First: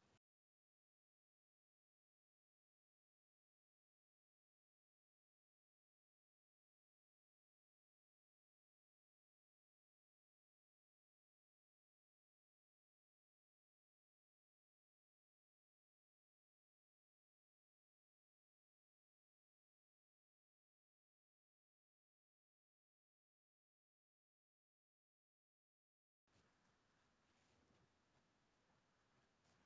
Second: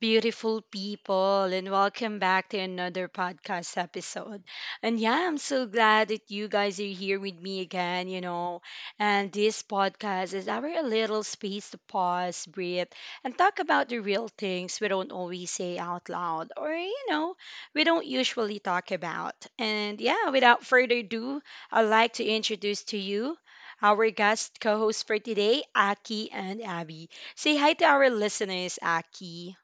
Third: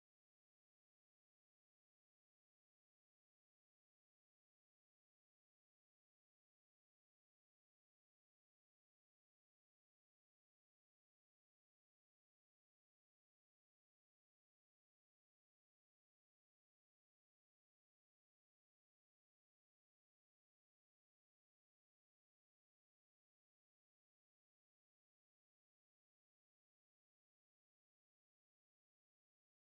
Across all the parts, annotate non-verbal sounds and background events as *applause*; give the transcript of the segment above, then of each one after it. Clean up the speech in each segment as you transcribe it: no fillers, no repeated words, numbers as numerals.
beautiful people, and welcome back to another podcast episode. And yeah, I'm so glad that you guys are here with me again, you know. And this podcast is our little space to pause, breathe, and talk about the real things we don't always say out loud or, you know, we don't usually talk about. And yeah, without further ado, I'd like to introduce to you our guest co host for today, Aki and Abby. Say hi to our listeners, Aki.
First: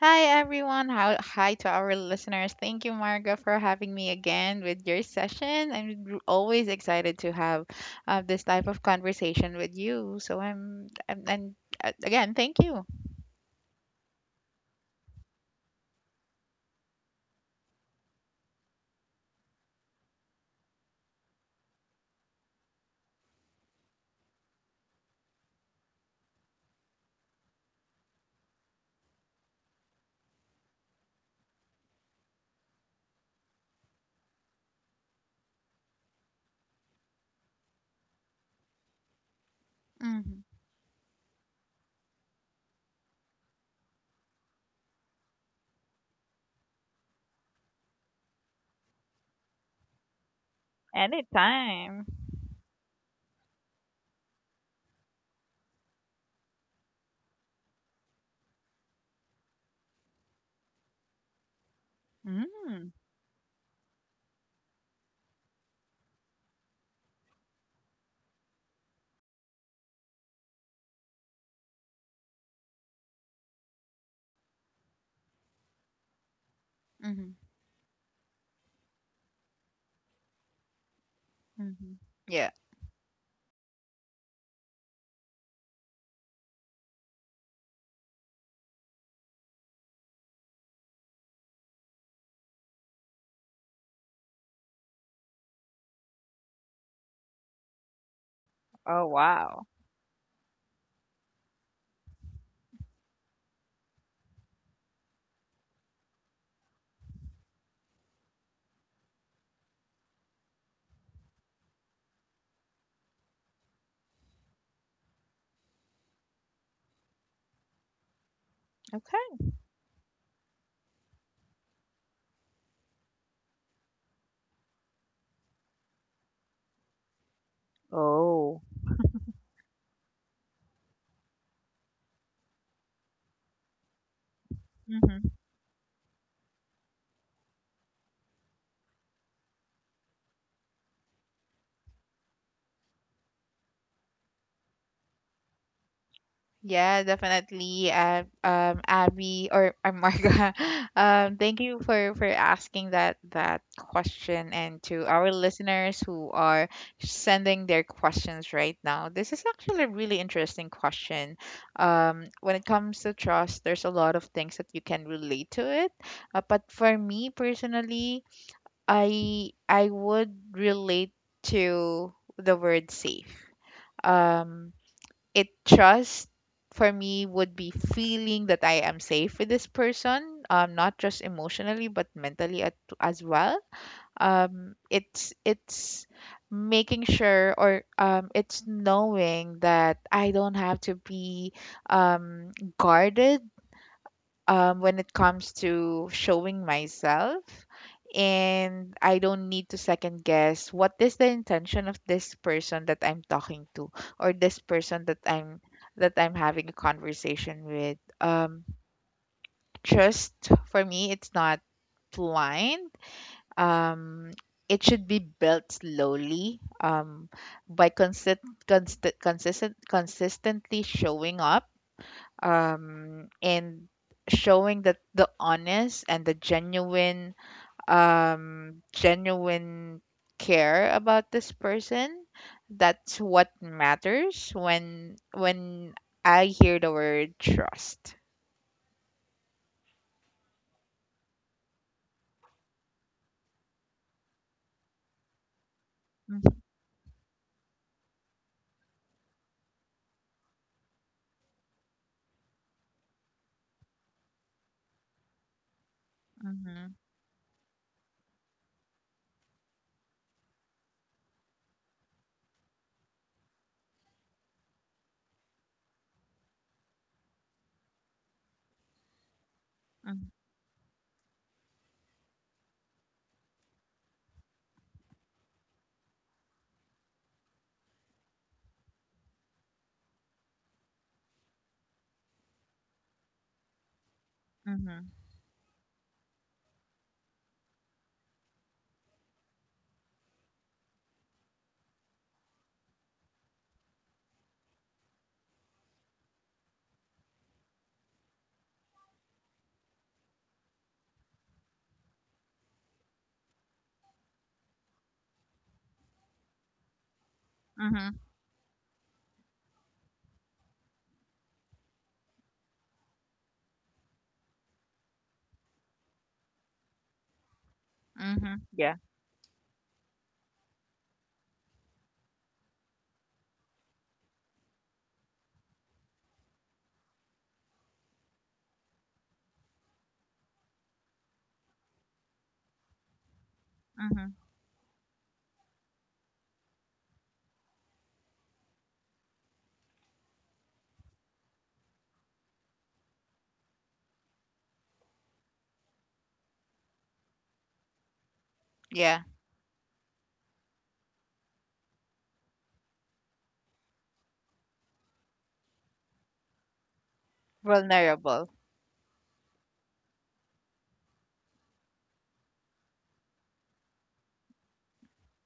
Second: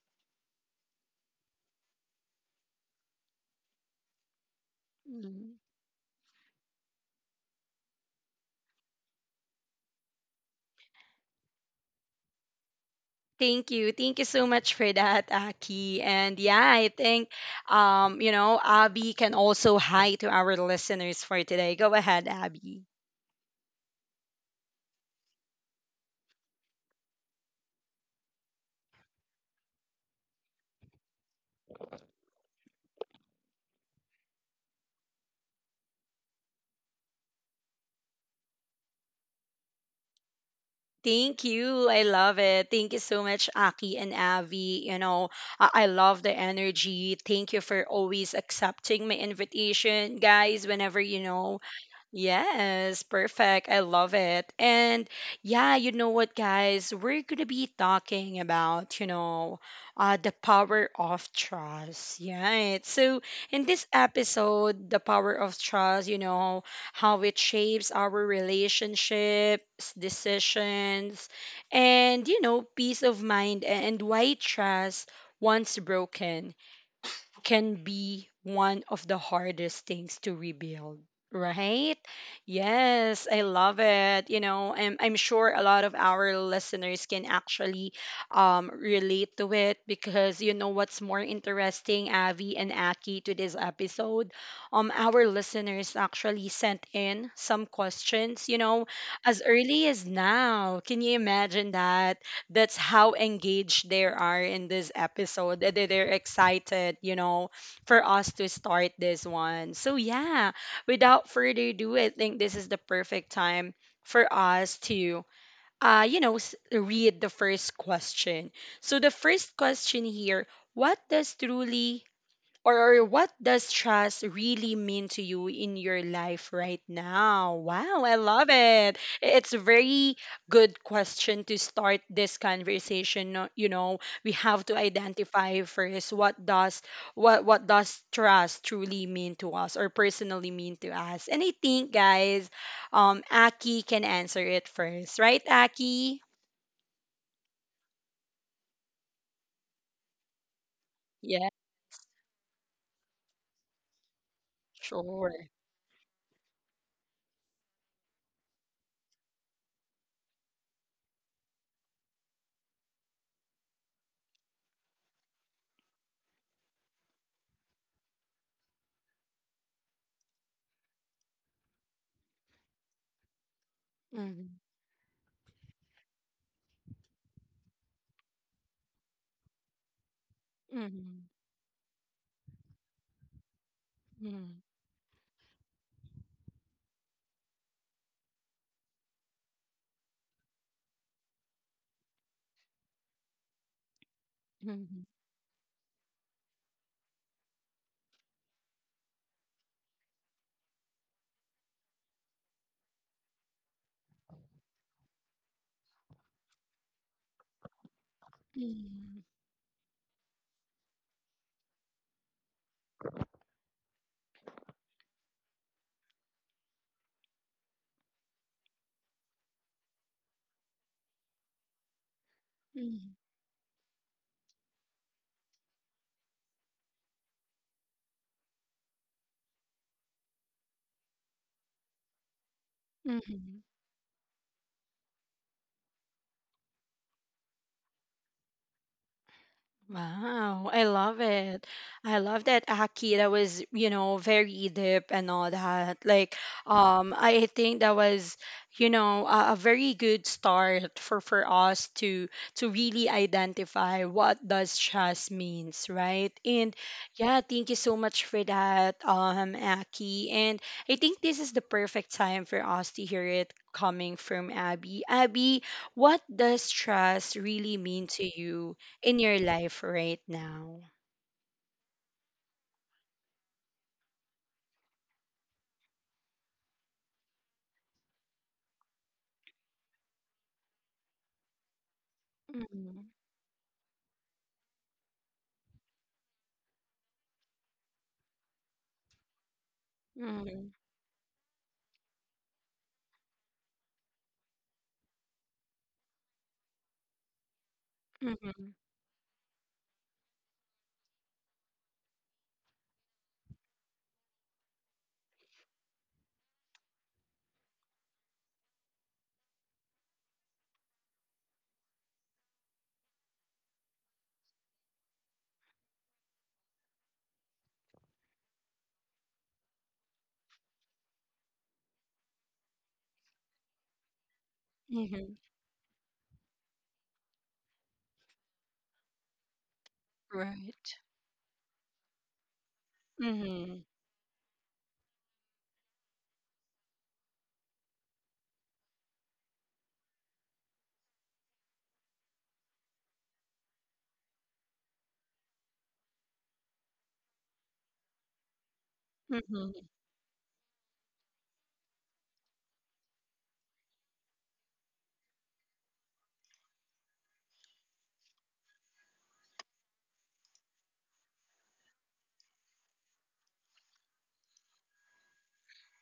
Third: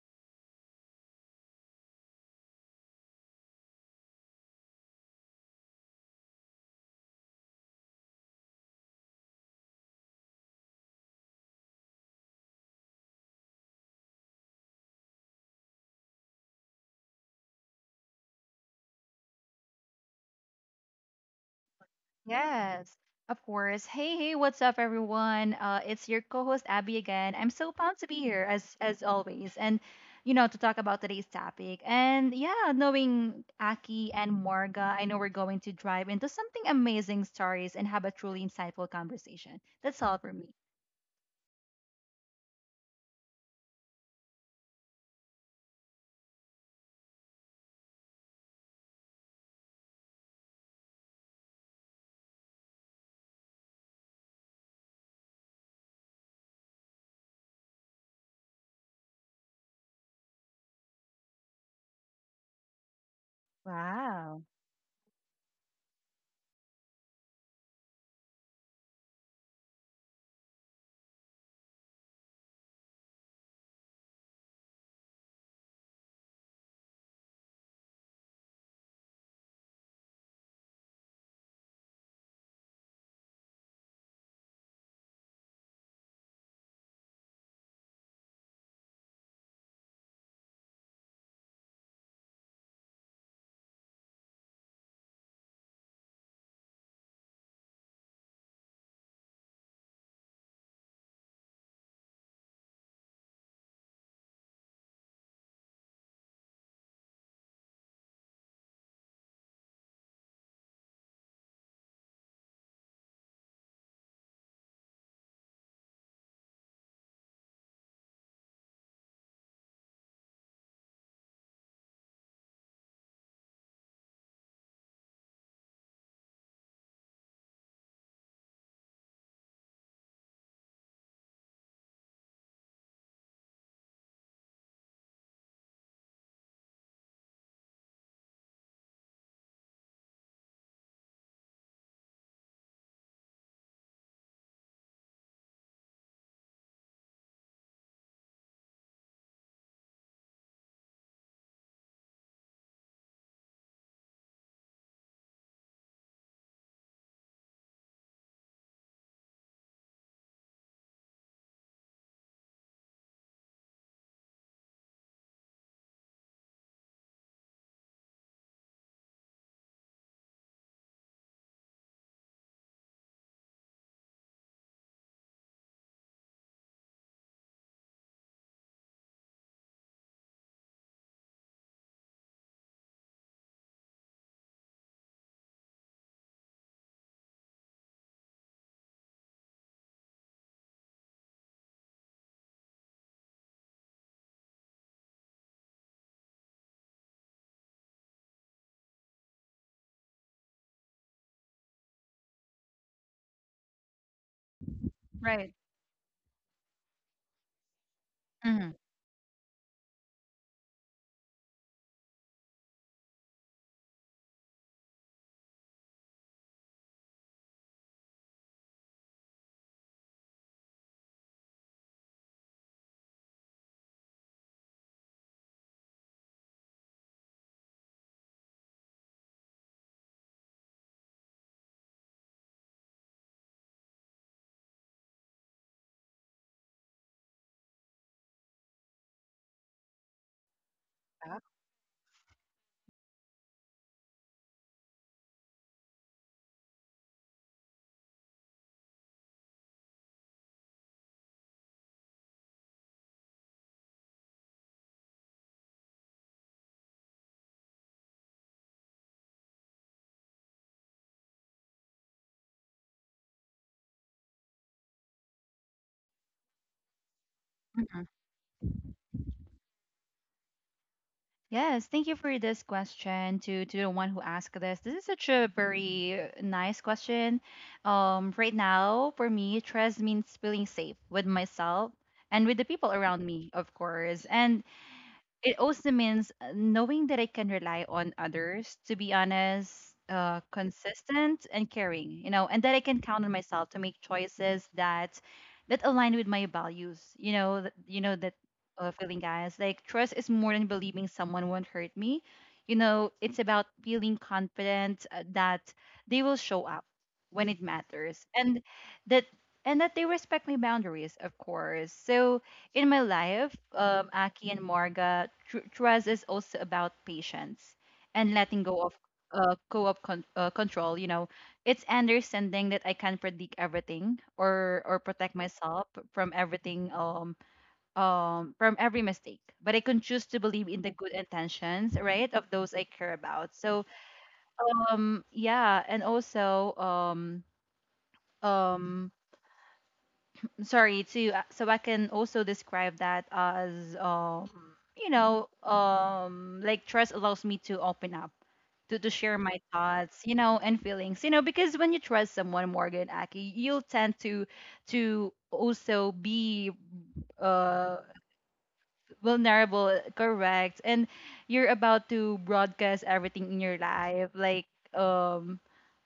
Hi everyone. Hi to our listeners. Thank you, Marga, for having me again with your Mhm. session. I'm always excited to have this type of conversation with you. So I'm and again, thank you. Thank you. Thank you so much for that, Aki. And yeah, I think, you know, Abby can also hi to our listeners for today. Go ahead, Abby. Yes, of course. Hey, hey, what's up, everyone? It's your co-host Abby again. I'm so pumped to be here as always, and to talk about today's topic. And yeah, knowing Aki and Marga, I know we're going to drive into something amazing stories and have a truly insightful conversation. That's all for Hmm. me. Thank you. I love it. Thank you so much, Aki and Abby. You know, I love the energy. Thank you for always accepting my invitation, guys. Whenever, you know. Anytime. Yes, perfect. I love it. And yeah, you know what, guys? We're going to be talking about, you know, the power of trust. Yeah. Mm-hmm. So, in this Wow. episode, the power of trust, you know, how it shapes our relationships, decisions, and, you know, peace of mind, and why trust, once broken, can be one of the hardest things to rebuild, Mm-hmm. right? Yeah. Yes, I love it. You know, I'm sure a lot of our listeners can actually relate to it, because you know what's more interesting, Avi and Aki, to this episode, um, our listeners actually sent in some questions, you know, Oh as wow. early as now. Can you imagine that? That's how engaged they are in this episode. That They, they're excited, you know, for us to start this one. So, yeah, without further ado, I think this is the perfect time for us to, you know, read the first question. So, the Okay. first question here: what does truly, or what does trust really mean to you in your life right now? Wow, I love Oh. it. It's a very good question to start this conversation. No- You know, we have to identify first what does, what does trust truly mean to us, or personally mean to us. And I think, guys, Aki can answer it first, right, Aki? Yeah, definitely. Abby or Marga, *laughs* Yeah, thank you for asking that question, and to our sure. listeners who are sending their questions right now. This is actually a really interesting question. When it comes to trust, there's a lot of things that you can relate to it. But for me personally, I would relate to the word safe. Mm-hmm. Um, it Trust for me would be feeling that I am safe with this person, not just Mm-hmm. emotionally but mentally, as well. It's making sure, or, it's knowing that I don't have to be, um, guarded, Mm-hmm. when it comes to showing myself. And I don't need to second guess what is the intention of this person that I'm talking to, or this person that Right. I'm having a conversation with. Um, Hmm. Mm-hmm. trust for me, it's not blind. Um, it should be built slowly, by consistently showing up, and showing that the honest and the genuine care about this person. That's Mm-hmm. what matters when I hear the word trust. Wow, I love it. I love that, Aki. That was, you know, very deep and all that. Like, Mm-hmm. I think that was, you know, a very good start for us to really identify what does trust means, right? And yeah, thank you so much for that, Aki. And I think this is the perfect time for us to hear it coming from Abby. Abby, what does trust really Wow. mean to you in your life right Mm-hmm. now? Yes, thank you for this question to the one who asked this. This is such a very nice question. Right now, for me, trust means feeling safe with myself and with the people Mhm. around me, of course. And Mm-hmm. it also means knowing that I can rely on others to be honest, Mhm. consistent and caring, you know, and that I can count on myself to make choices that align with my values. You know, you know that Mhm. Feeling, guys. Like trust is more than believing someone won't hurt me. You know, it's about feeling confident that they will show up when it matters, Mm-hmm. That and that they respect my boundaries, of course. So in my life, Aki and Morga, trust is also about patience and letting go of Mm-hmm. Yeah. Control. You know, it's understanding that I can't predict everything or protect Mhm. myself from everything, from every mistake. But I can choose to believe in the Right. good intentions, right, of those I care about. So, Mhm. Mm-hmm. Yeah, and also, um sorry to so I can also describe that as you know like trust allows me to open up to share my Yeah. Mhm. thoughts, you know, and feelings, you know, because when you trust someone, Morgan, Aki, you'll tend to also be uh Vulnerable. vulnerable, correct, and you're about to broadcast everything in your life. Like, um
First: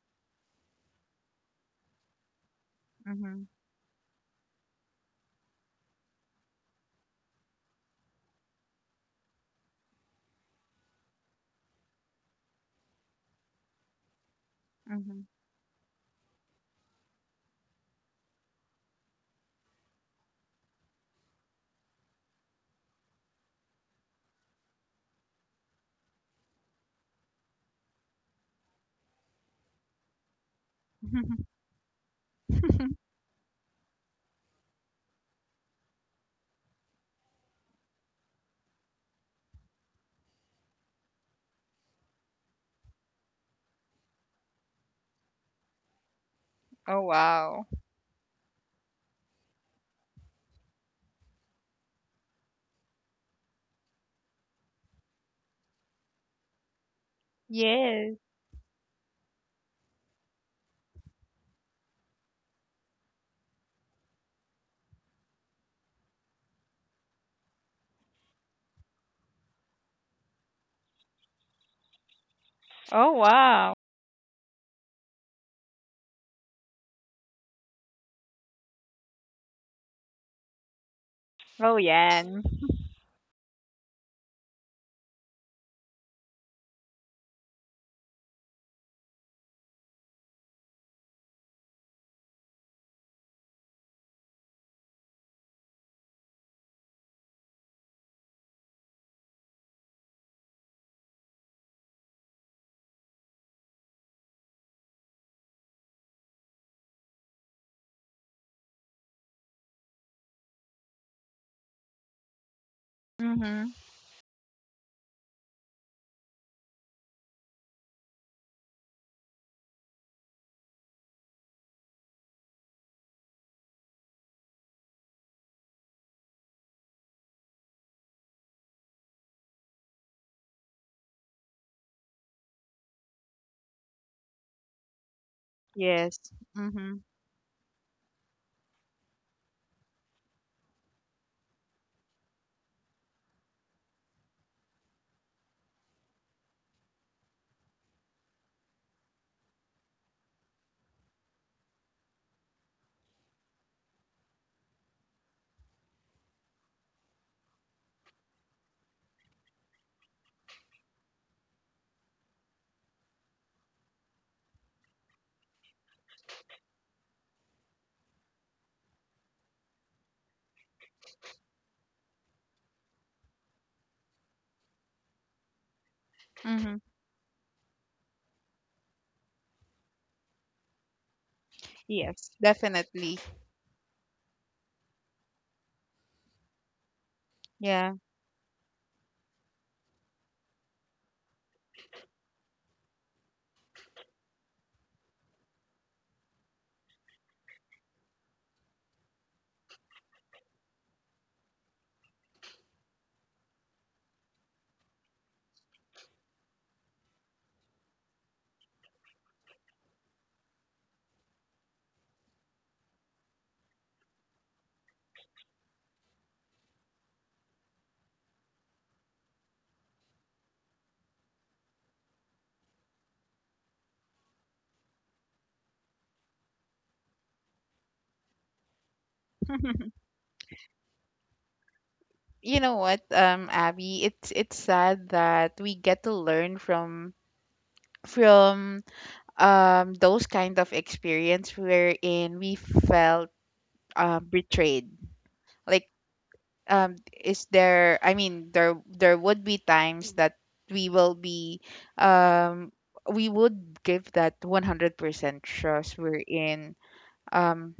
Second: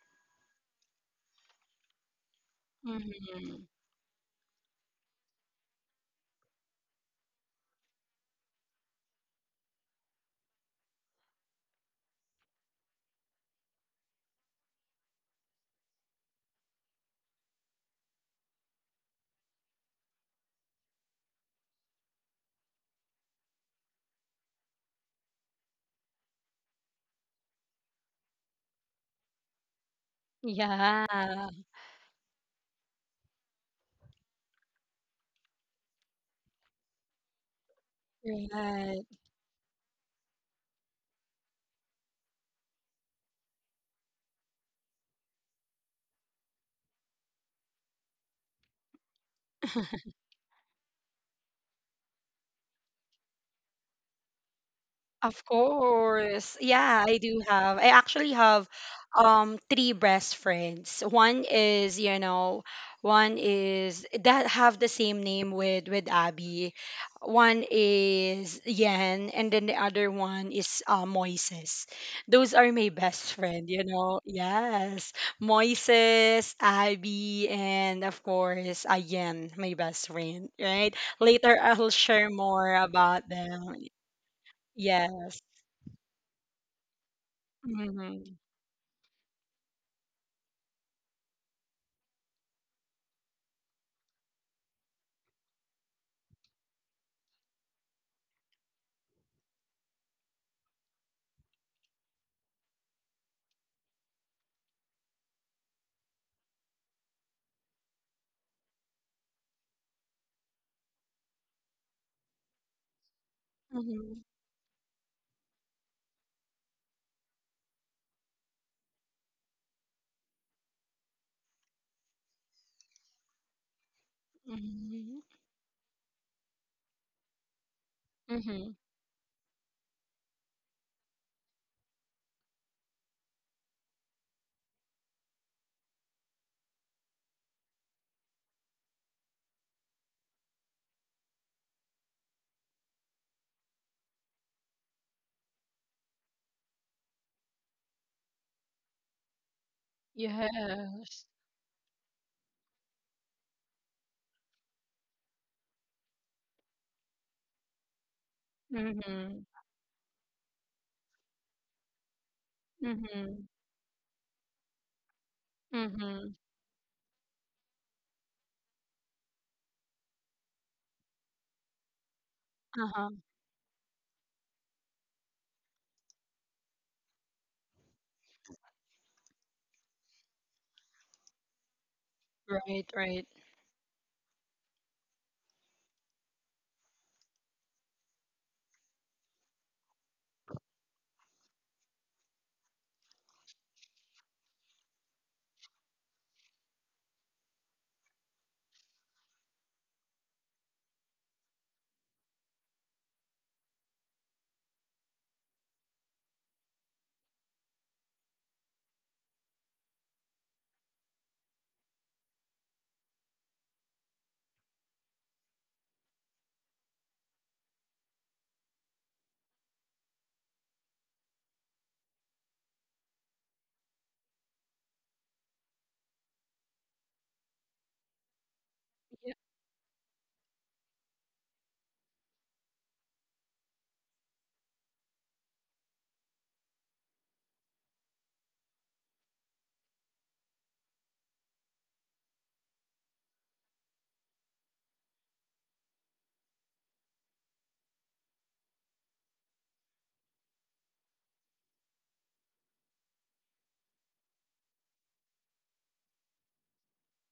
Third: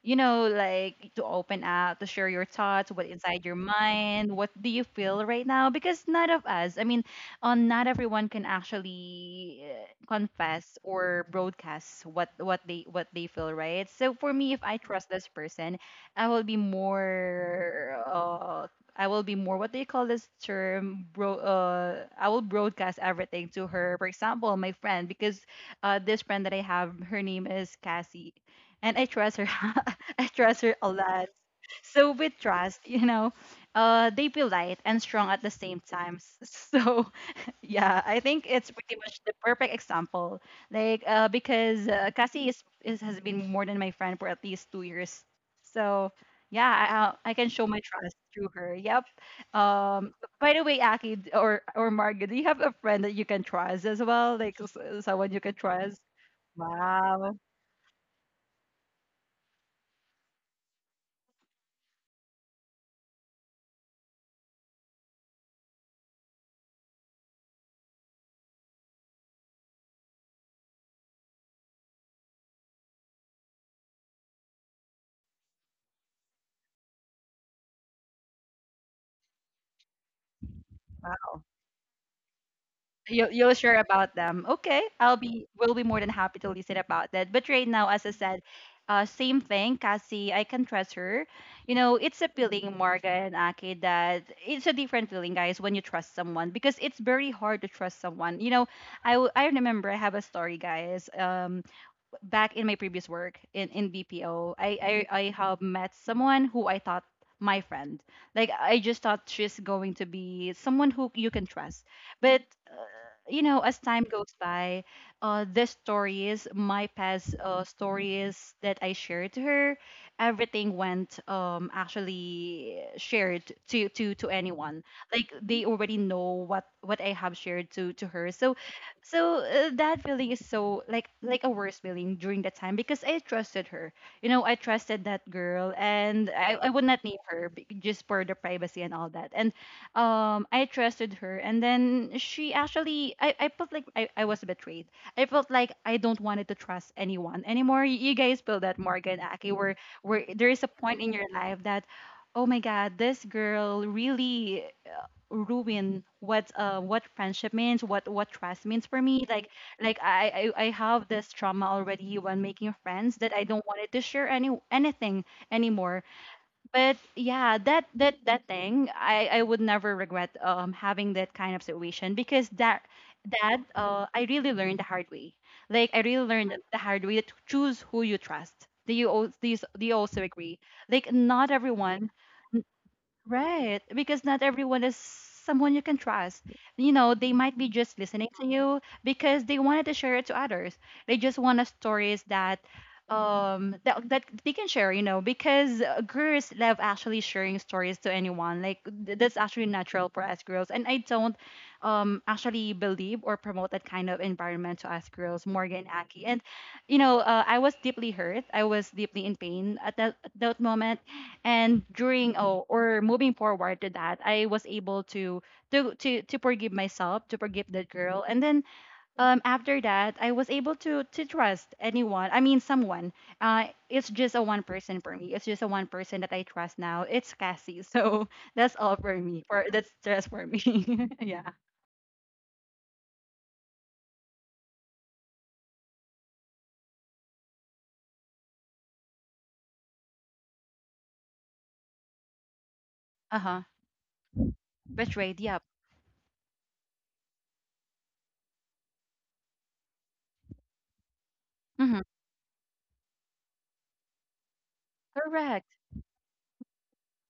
you know, like, to open up to share your thoughts, what Mm-hmm. inside your Mhm. mind, what do you feel right now, because none of us, I mean, on not everyone can actually confess or broadcast what they feel, right? So for me, if I trust this person, I will be more I will be more, what do you call this term, bro? Uh, I will broadcast everything to her. For example, my friend, because this friend that I have, her name is Cassie, and I trust her. *laughs* I trust her a Yeah. lot. Mm-hmm. So with trust, you know, uh, they be light and strong at the same time. *laughs* So yeah, I think it's pretty Right. much the perfect example. Like, because Cassie is has been more than my friend for at least 2 years, so *laughs* yeah, Oh I can show my wow. trust through her. Yep. *laughs* Um. By the way, Aki, or Margaret, do you have a friend that you can trust as well? Like, someone you Of can trust? course. Yeah, I Wow. do have. I actually Yes. have three best friends. One is, you know, one is that have the same name with Abby. One is Yen, and then the other one is Moises. Those are my best Oh friend, you wow. know. Yes. Moises, Abby, and of course, Yen, my best friend, right? Wow. Later I'll Oh share yeah. more about You'll them. share about them. Okay, I'll Yes. be will be more than happy to listen about that. But right now, as I Mhm. said, same thing, Cassie. I can trust her. You know, it's a feeling, Marga and Aki, that it's a different feeling, guys, when you trust someone, because it's very hard to trust someone. You know, I remember I have a story, guys. Back in my previous work in BPO, I have met someone who I thought my friend. Like, I just thought she's going to be someone who you can trust. But, uh, you know, as Mm-hmm. time Mhm. goes by, the stories, my past stories that I shared to her, everything went actually shared to anyone. Mhm. Like, they already know what I have shared to her. So, Mhm. so that feeling is so like a worse feeling during that time because I trusted her. You know, I trusted that girl, Yes. and I would Mm-hmm. not name her just for the privacy and all that. And I trusted her, and then she actually I felt like I was betrayed. I felt like I don't wanted to trust anyone anymore. You guys feel that, Morgan, Aki, where there is a point in Yes. your life that. Oh my God, this girl really ruin what friendship means, what trust means for me, Mhm. Like I have this trauma already when making friends that I Mhm. don't wanted to share anything anymore. Mhm. But yeah, that that thing, I would never regret having that kind of situation, because that Uh-huh. that I really learned the hard way, like I really learned Mm-hmm. the hard way to choose who you trust. Do you, do you also agree, like, not Yes, everyone. Definitely. Right. Right, because not everyone is someone you can trust. You know, they might be Yeah. just listening to you because they wanted to share it to others. They just want a stories that that that they can share, you know, because girls love actually sharing stories to anyone. Like that's actually natural for us girls. And I don't actually believe or promote that kind of environment to us girls, Morgan, Aki. And you know, I was deeply hurt. I was deeply in pain at that moment, and during oh, or moving forward to that, I was able to to forgive myself, to forgive that girl, and then after that, I was able to trust anyone, I mean someone, it's just a one person for me, it's just a one person that I trust now, it's Cassie. So *laughs* that's all for Yeah. me *laughs* for that's just for me. *laughs* Yeah. You know what, Abby, it's sad that we get to learn from those kind of experience wherein we felt, Uh-huh. Betrayed. Betrayed, Like, yep. Is there? I mean, there would be times that we will be Mm-hmm. um we would give that 100% trust, Correct. wherein, um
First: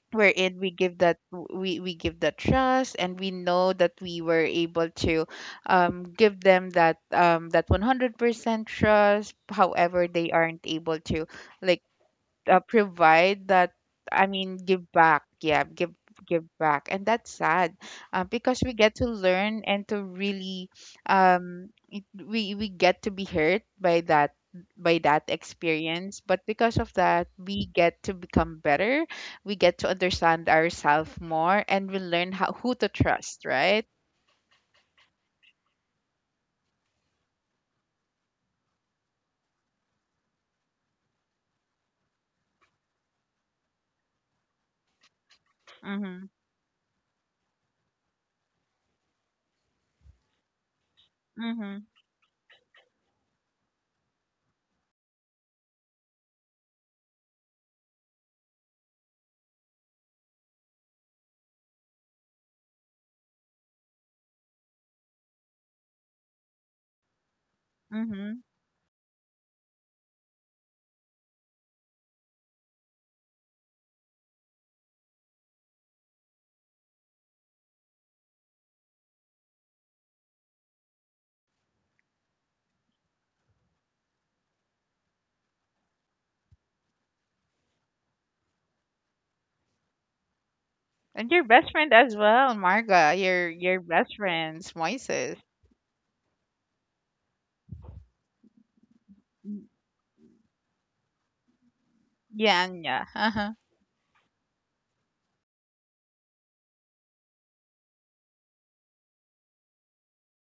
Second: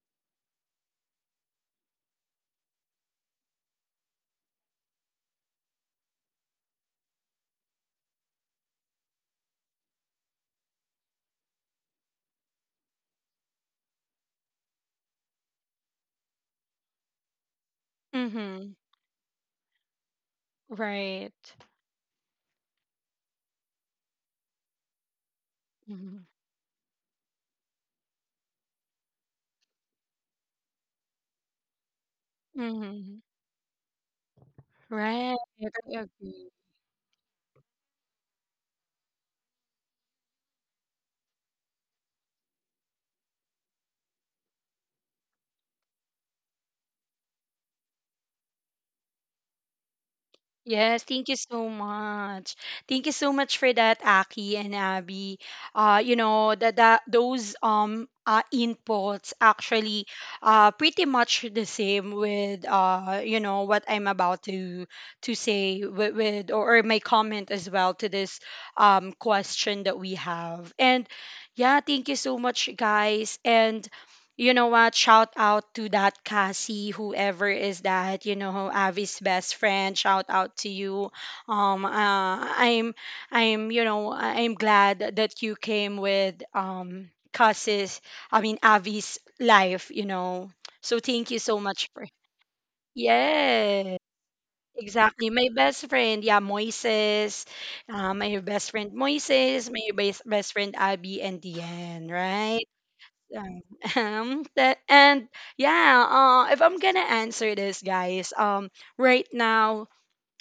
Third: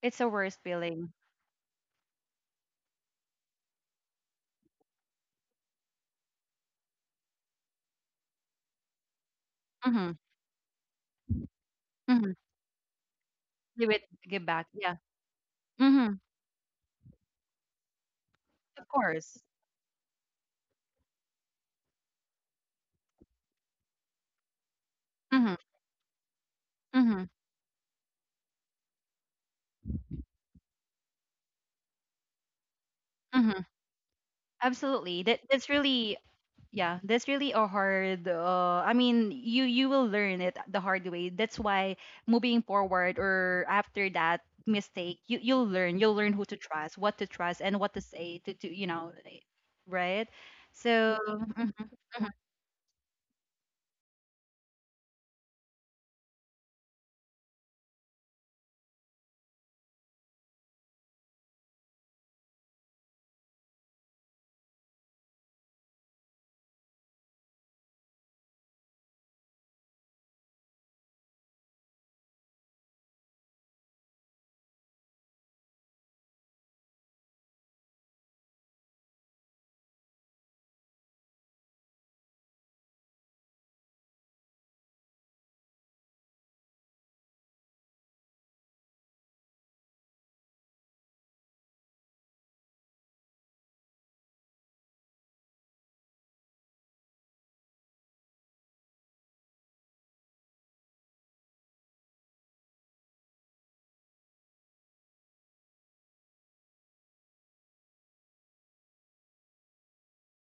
It's a worst we give feeling. that, we give that trust, and we know that we were able to, give them that, that 100% trust, Mm-hmm. however they aren't able to, like, Mm-hmm. Provide that. Give it. I Give back, mean, yeah. give back. Yeah, give Mm-hmm. give back. And that's sad, because Mhm. we Of get to course. learn, and to really, Right. We get to be hurt by that, Mm-hmm. Mhm. experience. But because Mm-hmm. of that, we get to become better. We get to understand ourselves more, and we learn how who to Mhm. Mm-hmm. trust, right? Absolutely. Right. That that's I really agree. yeah, that's really a hard I mean, you will learn it the hard way. That's why moving forward or after that mistake, you you'll learn. You'll learn who Mhm. to trust, what to trust and what to say to you know, like, right? Yes, So thank you so mm-hmm, Mhm. much. Thank you so much for that, Aki and Abby. You know, that those inputs actually, uh, pretty much the same with, uh, you know, what I'm about to say with, or my comment as well to this Mhm. Question that we have. And yeah, thank you so much, guys. And you know what? Shout out to that Cassie, whoever is that, you know, Avi's best friend. Shout out to you. Um, uh, I'm, I'm, you know, I'm glad that you came with, um, Cassie's, I mean Avi's life, you know. So thank And you your so best much friend for. as well, Marga. Your Yeah, best friends exactly. Moises. My best friend, yeah, Moises. My best friend Moises, my best friend Abby and Diane, Yeah. right? And yeah. *laughs* Um, *laughs* that, and yeah, if I'm gonna answer this, guys, right now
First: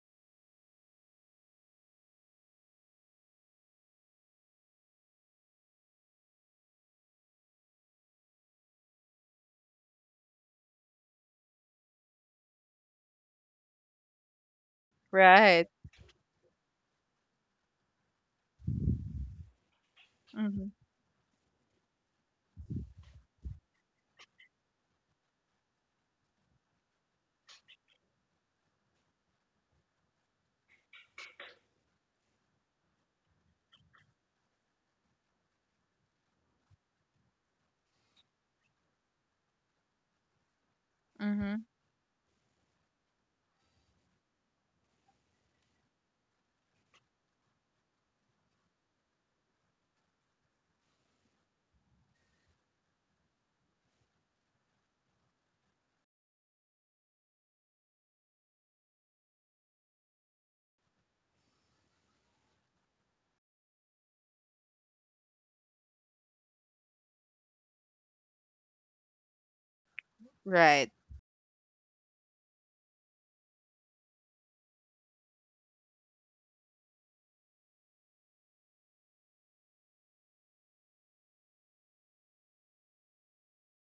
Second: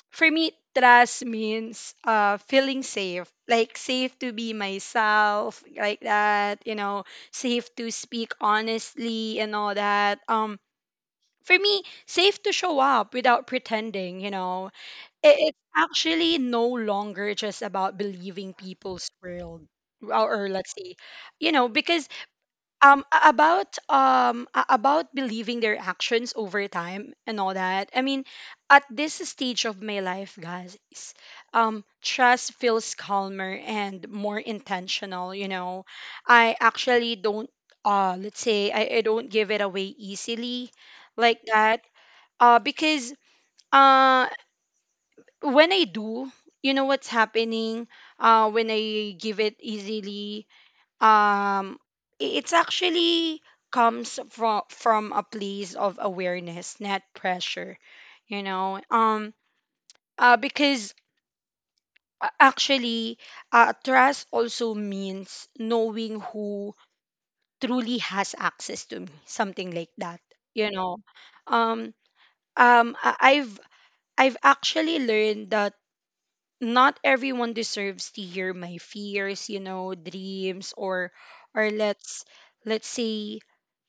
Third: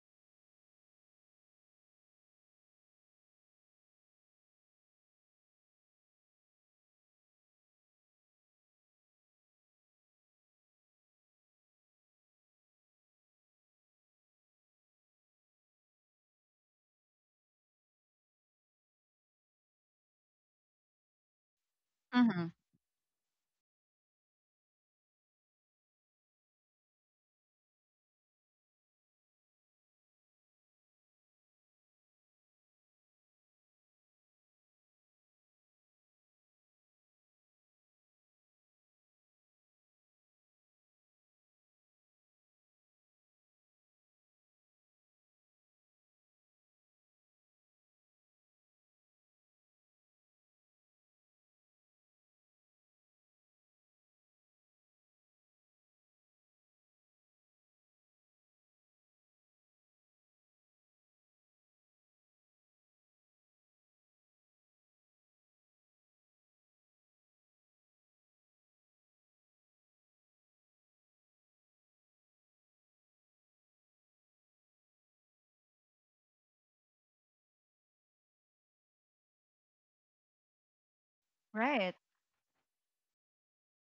for me, trust means, uh, feeling safe, like safe to be myself, like that, you know, safe to speak honestly and all that. For me, safe to show up without pretending, you know. It's Right. actually no longer just about believing people's world, or Mhm. let's say, you know, because mm-hmm, about, about believing their actions over time and all that. I mean, at this stage of my life, guys, um, trust feels calmer and more intentional, you know. I actually don't, uh, let's say, I don't give it away easily, like Mhm. that, uh, because, uh, when I do, you know what's happening, uh, when I give it easily, um, it's actually comes from a place of awareness, not pressure, you know. Um, because, actually, trust also means knowing who truly has access to me, something like that, you Right. know. um I've, I've actually learned that not everyone deserves to hear my fears, you know, dreams, or right. let's say,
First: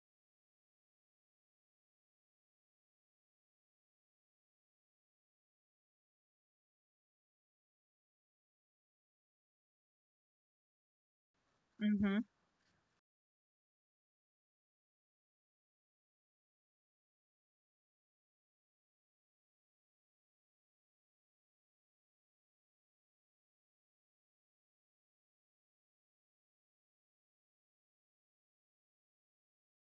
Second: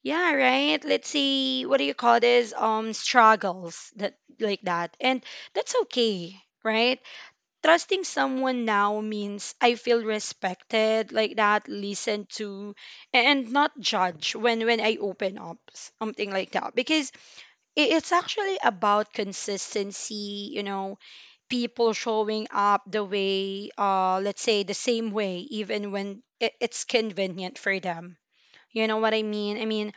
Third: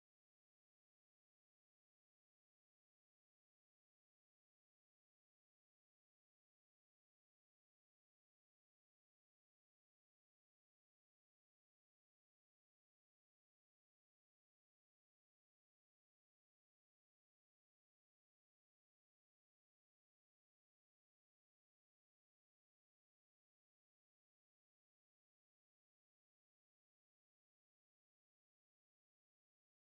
yeah, right. Let's say, what do you call this? Um, struggles that, like that. And that's okay, right? Trusting someone now means I feel respected, like that, Mhm. listened to and not judged when I open up, something like that. Because it's actually about consistency, you know, people showing up the way, uh, let's say the same way, even when it's convenient for them. You know what I mean?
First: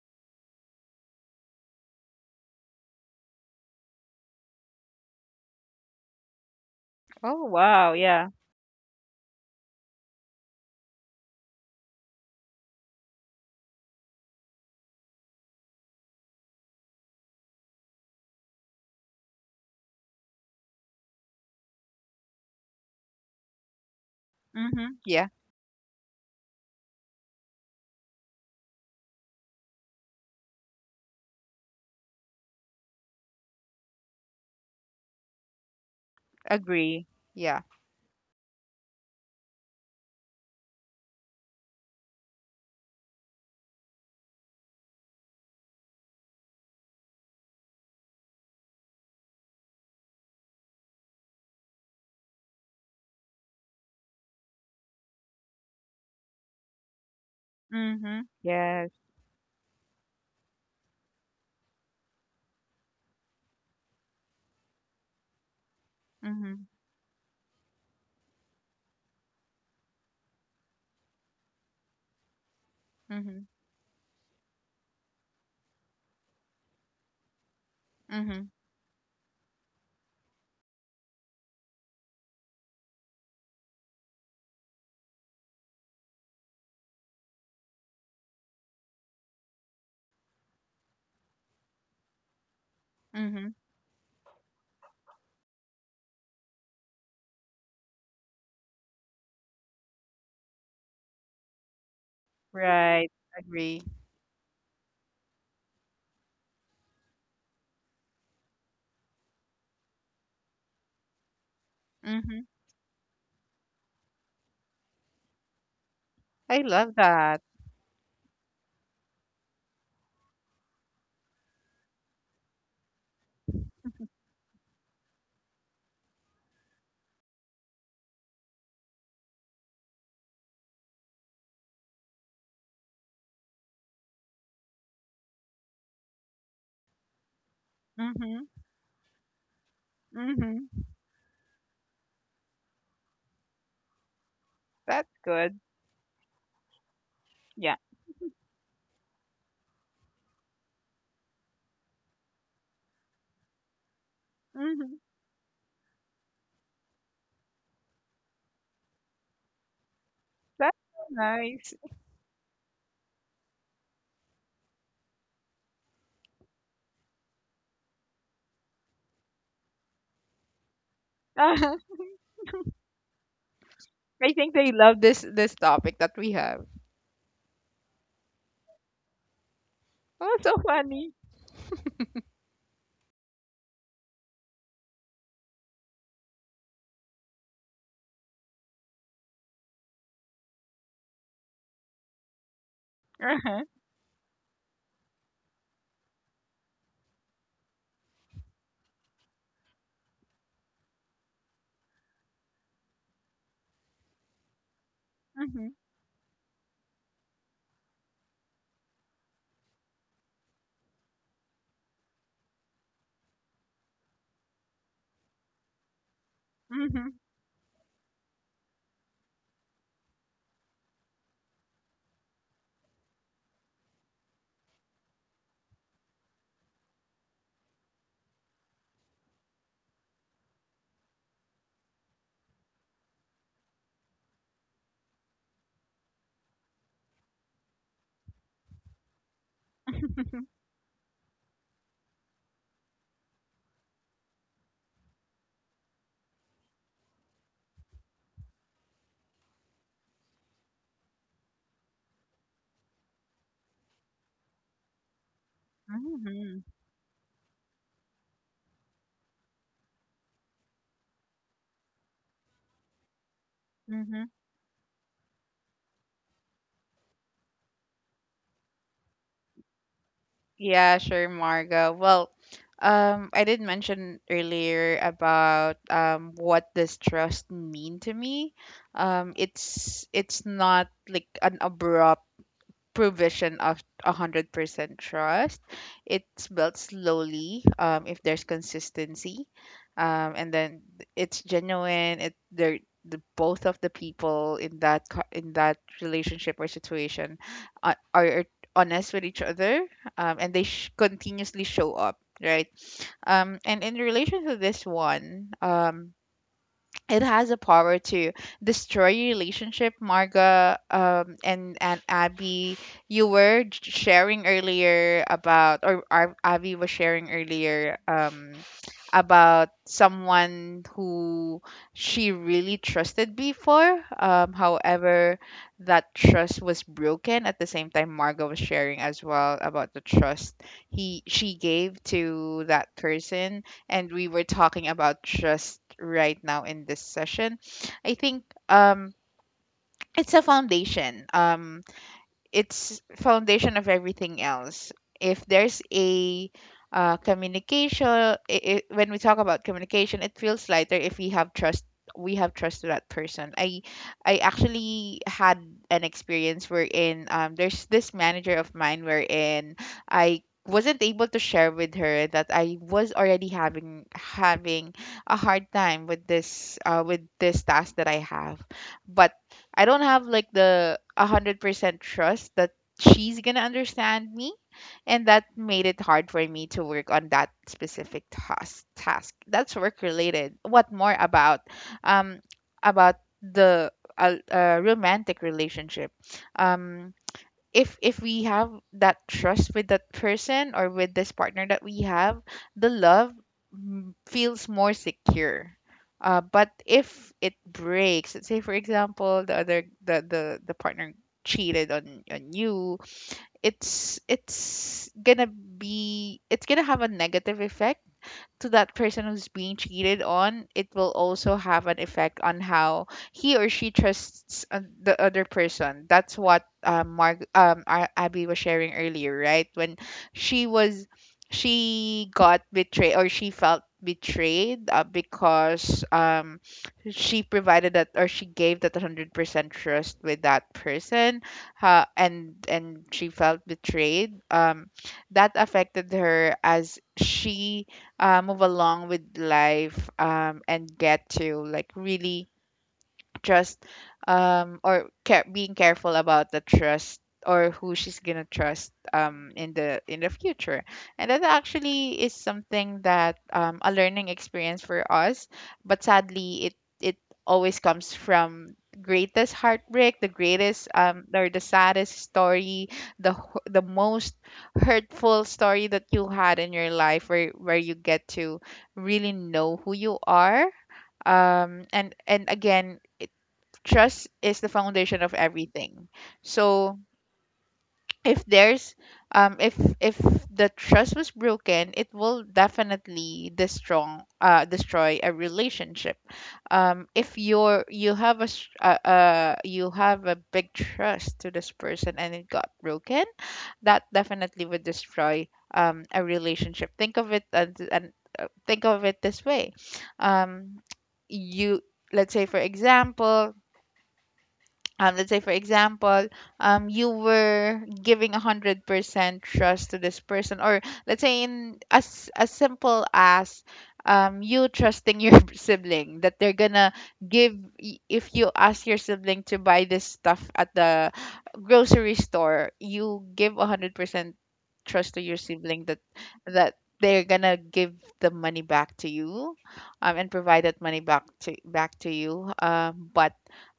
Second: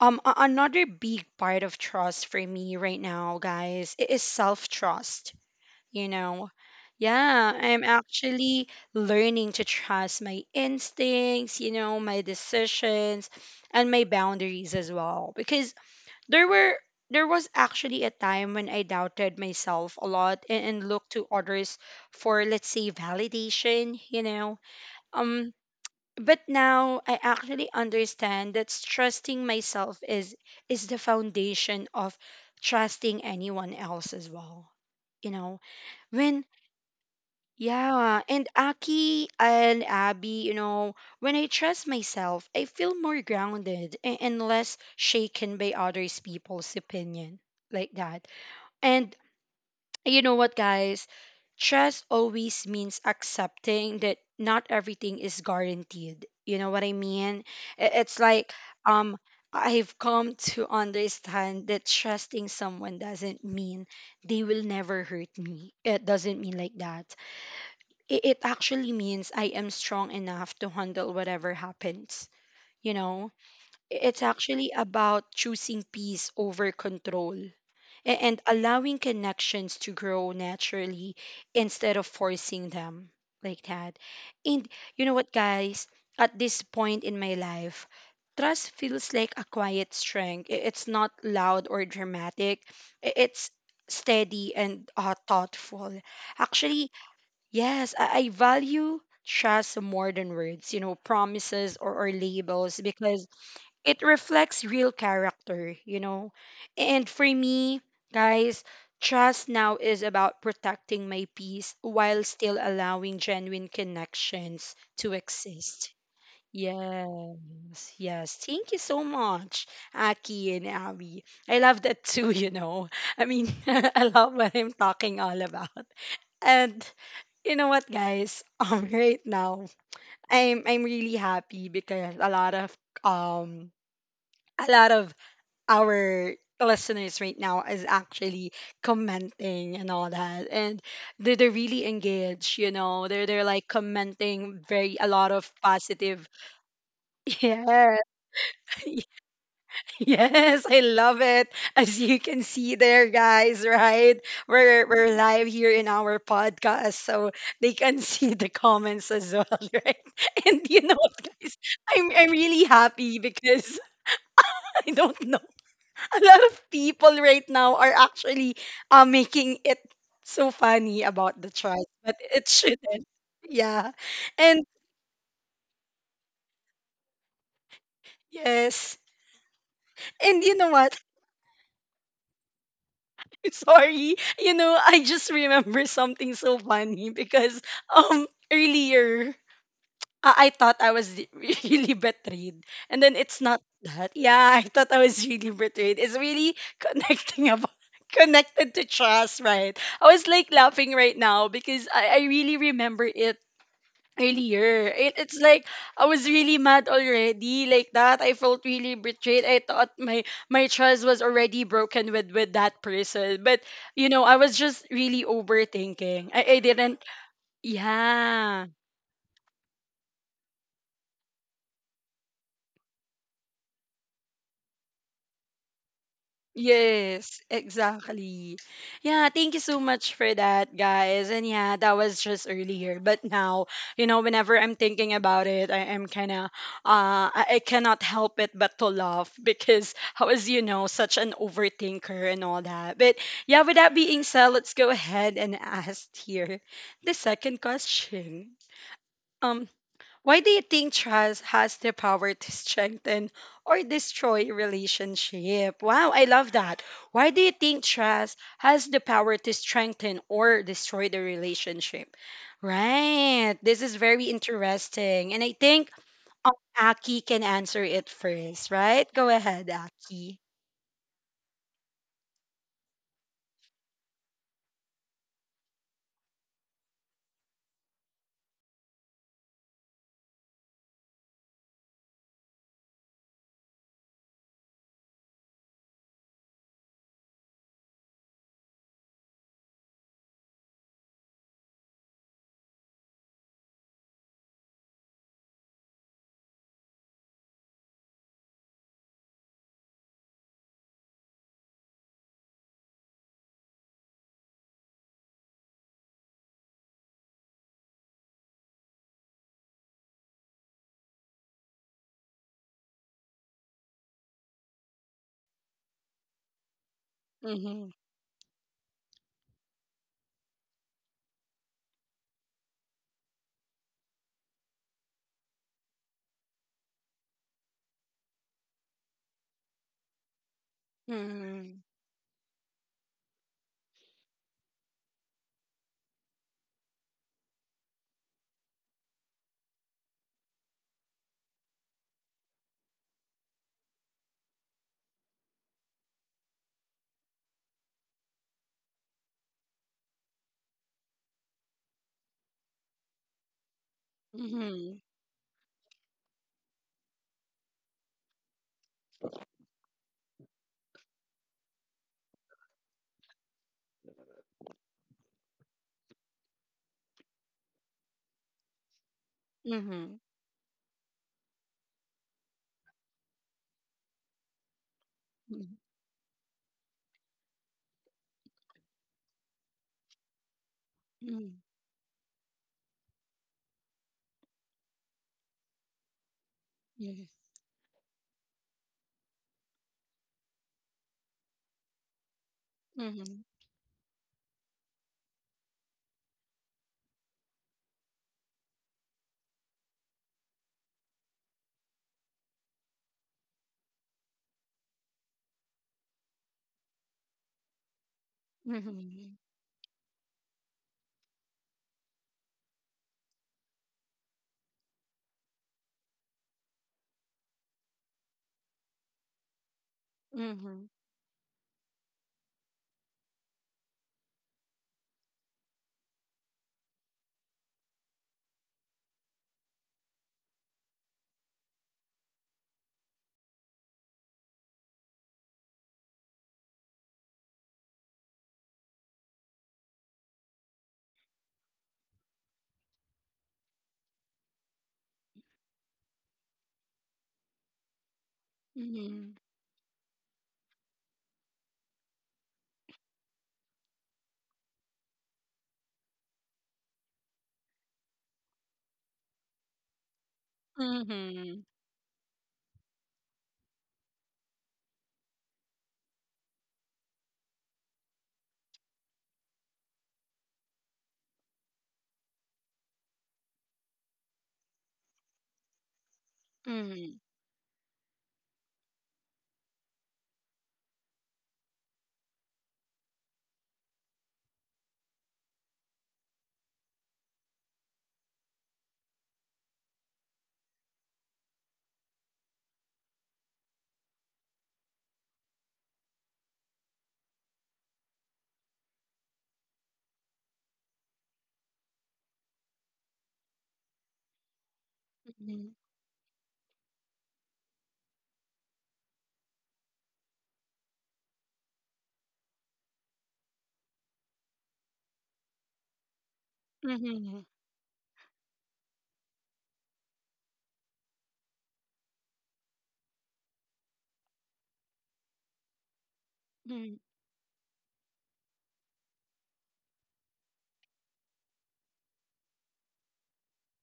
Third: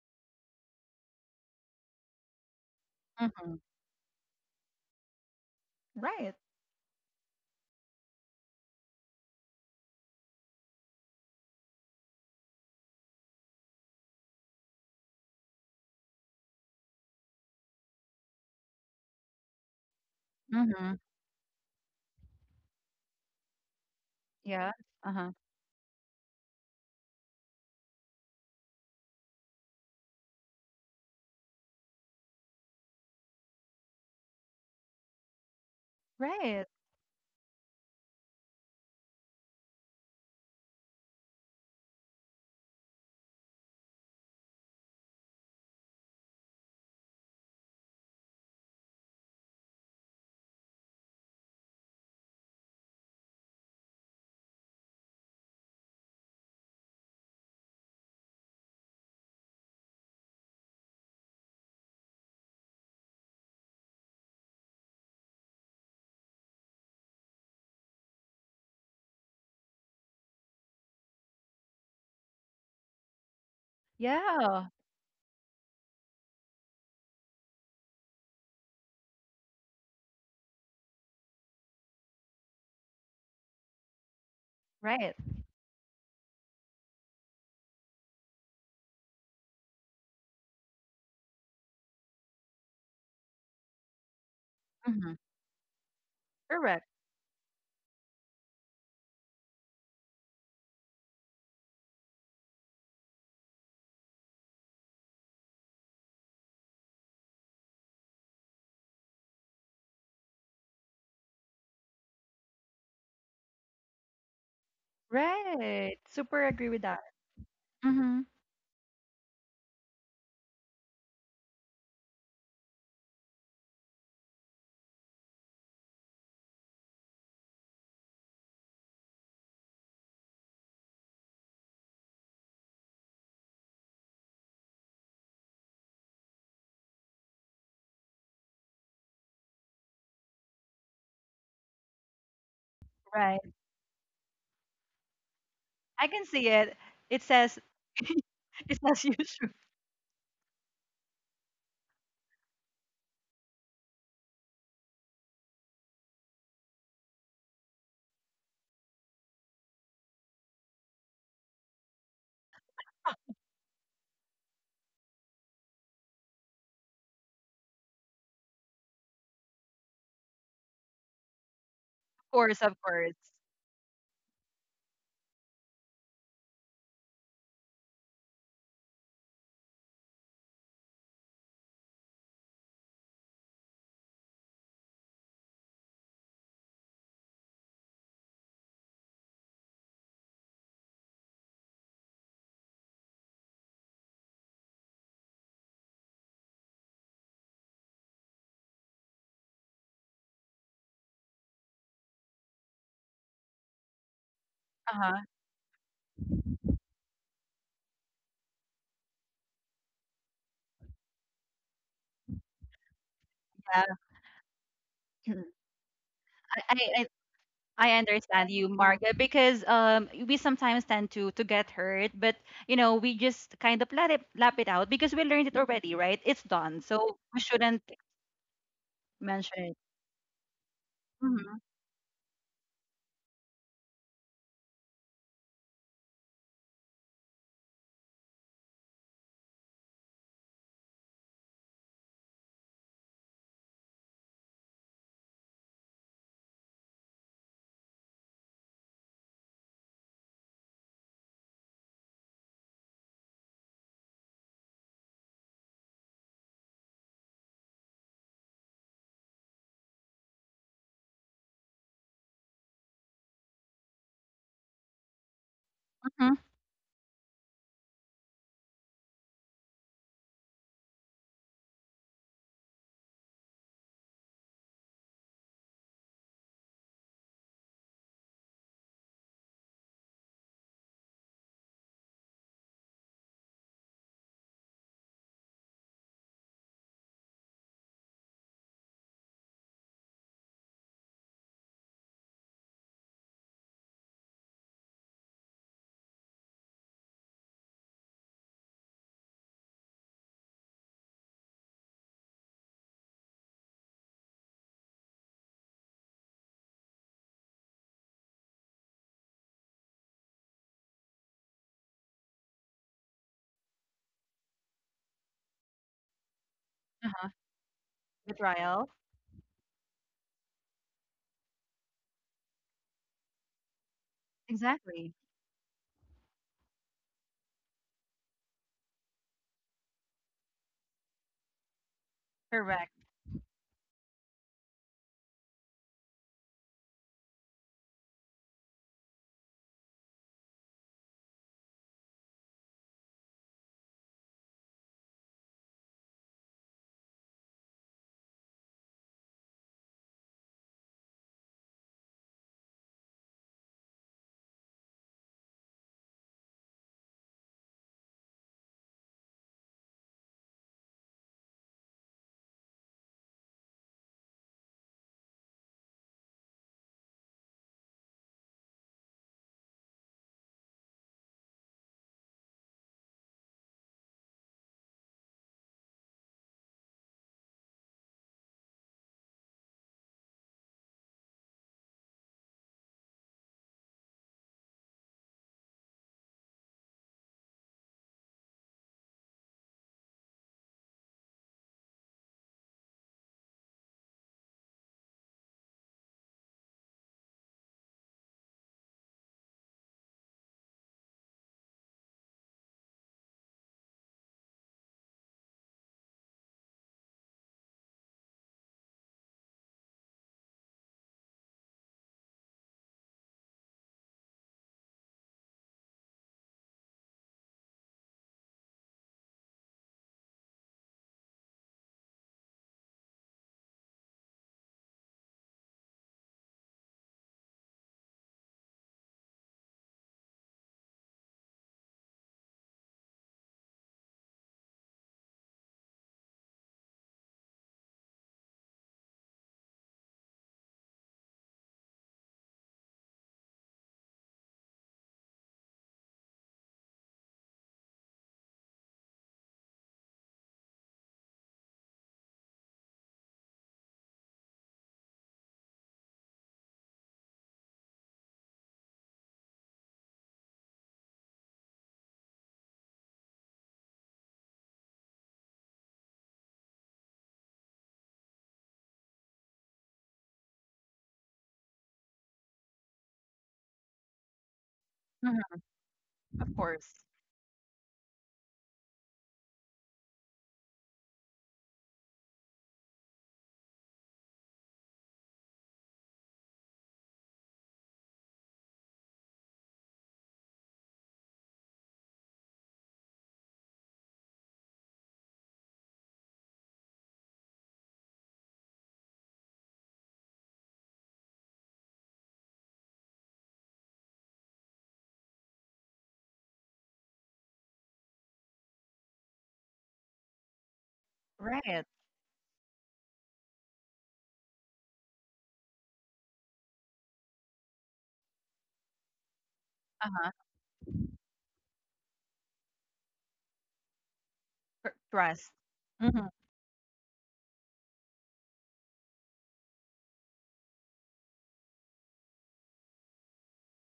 Um, another big part of trust for me right now, Hmm. guys, is self trust, you Right. know. Oh, Yeah, I'm wow. Yeah. actually learning to trust my instincts, you know, my decisions and my boundaries as well. Because there were, there was actually a time when I doubted myself a lot, and Hmm. looked to others for, let's say, validation, you know. Yeah. Mhm. Yeah. Uh-huh. Um, but now I actually understand that trusting myself is the foundation of trusting anyone else as well. You know, when, Right. Agree. Yeah. yeah, and Aki and Abby, you know, when I trust myself, I feel more grounded and less shaken by others people's opinion, like that. And you know what, guys? Trust always means accepting that not everything is guaranteed. You know what I mean? It's Mhm. like, Yes. um, I've come to understand that trusting someone doesn't mean they will never hurt me. It doesn't mean, Mhm. like that, it actually means I am strong enough to handle whatever happens. You know, Mhm. It's actually Yeah. about choosing peace over control, and Mhm. allowing connections to grow naturally instead of forcing them, like that. And you know Right. what, guys? At this point in my life, trust feels like a quiet strength. It's not loud or dramatic, it's Mhm. steady and, Mm-hmm. thoughtful. Actually, Correct. yes, I value trust more than words, you know, promises, or labels, Right. because Agree. it reflects real character, you know. And for me, guys, trust now is about protecting my peace while Mhm. still allowing genuine connections to exist. Right. Super I agree with love that. that. Yes, Mm-hmm. yes. Thank you so much, Aki and Abby. I love that too, *laughs* you know. I mean, *laughs* I love what I'm talking all about. And you know what, guys? *laughs* Right now, I'm really happy because um a lot of our listeners right now is actually Mhm. commenting and all that, and Mhm. They're really engaged. You know, Right. they're like commenting very a That's lot of good. I can positive. see it. It *laughs* says, Yeah. Yeah, *laughs* it says usual. *laughs* yes, I love it. As you can see there, guys, right? Mhm. We're live here in our podcast, so they can *laughs* see the comments as well, *laughs* right? And That's you know so what, guys, nice. *laughs* I'm really happy because *laughs* I don't know. A lot of people right now are actually, making it so funny about the Uh-huh. tribe, but Of it course, of shouldn't. course. Yeah. I think And they love this topic that we have. yes. Oh, And you so know what? funny. *laughs* Sorry. You know, I just remember something so funny because, um, earlier I thought I was *laughs* really betrayed. And then *laughs* it's not Uh-huh. that. Yeah, I thought I was really betrayed. It's really connecting about *laughs* connected to trust, right? I was like laughing right now because I really remember it earlier. Uh-huh. It's like Mhm. I was really mad already, like that. I felt really betrayed. I thought my trust was already broken with that person. But Yeah. *clears throat* you know, I was just really Mm. overthinking. I I, I didn't. I Mhm. I understand Yeah, you, Margaret, because we sometimes tend to get hurt, but you know we just kind of let it lap it out because we learned it already, right? It's done, so yes, we shouldn't exactly. Yeah, thank mention you it. so much for that, guys. And Mm-hmm, yeah, that was just earlier. But now, you know, whenever I'm thinking about it, I am kind of, I cannot help it but to laugh *laughs* because I was, you *laughs* know, such an overthinker and all that. But yeah, with that being said, let's go ahead and *laughs* ask here the second question. Um, why do you think trust has the power to strengthen or destroy relationship? Wow, I love Mhm. that. Why do you think trust has the power to strengthen or destroy the relationship? Right. This is very Mhm. interesting. And I think mm-hmm, um, Aki can answer it first, right? Go ahead, Aki. Yeah, sure, Margo. Well, I did mention earlier about, what does trust mean to me. It's not like an abrupt provision of 100% trust. It's built slowly, if there's consistency. And then it's genuine. It They're the both of the people in that in that relationship or situation are honest with each other, and they continuously show up, right, and in relation to this one, it has a power to destroy your relationship, Marga, and Abby. You were j- sharing earlier about or Ar- Abby was uh-huh. sharing Mm-hmm. earlier, Betrayal, about someone who she really trusted before. Exactly, However, that trust was broken. At the same time, Marga was sharing as well about the trust he she Mm-hmm. gave to correct. that person, and we were talking about trust right now in this session. I think, um it's a foundation. It's foundation of everything else. If there's a communication I when we talk about communication, it feels lighter if we have trust. We have trust to that person. I Mm-hmm. actually had an experience wherein, there's this manager of mine wherein I wasn't able to share with her that I was already having a hard time with this, with this task that I have. But I don't Mm-hmm. have like the 100% trust that she's going to understand me. And that made it hard for me to work on that specific task. That's work related. What more Mm-hmm. about, um about the romantic relationship? Um Mm-hmm. if we have that trust with that person or with this partner that we have, the love, Mm-hmm. Feels more secure. But if it breaks, let's say for example, the other the partner cheated on you. It's gonna have a negative effect to that person Mm-hmm. who's being cheated on. It will also have an effect on how he or she trusts, the other person. That's what, Abby was sharing earlier, right? When she Mm-hmm. was, she got betrayed, or she felt betrayed, because, she provided that, or she gave that 100% trust with that person. And she felt betrayed. That affected her as she, move along with life, and get to like really trust, or care, being careful about the trust, or who she's gonna trust, Mm-hmm. In the future. And that actually is something that, a learning experience for us. But sadly it always comes from greatest heartbreak, the greatest, or Mm-hmm. the saddest story, the most hurtful story that you had in your life, where you get to really know who you are. And again, trust is the foundation of Hmm. everything. Of So course, Mm-hmm. if there's, um if if the trust was broken, it will definitely destroy a relationship. If you're you have a s- You have a big trust to this person and it got broken, that definitely would destroy, a relationship. Think of it, and think of it this way. Um you Let's say for example, um, let's say for Mhm. example you were giving 100% trust to this person, or let's say, in right. as simple as, you trusting your *laughs* sibling that they're gonna Mhm. give if you ask your sibling to buy this Uh huh. stuff at the grocery store, you give 100% trust to your Trust. sibling that Mm-hmm, that Mhm. they're gonna give the money back to you, and provide that money back to you. But,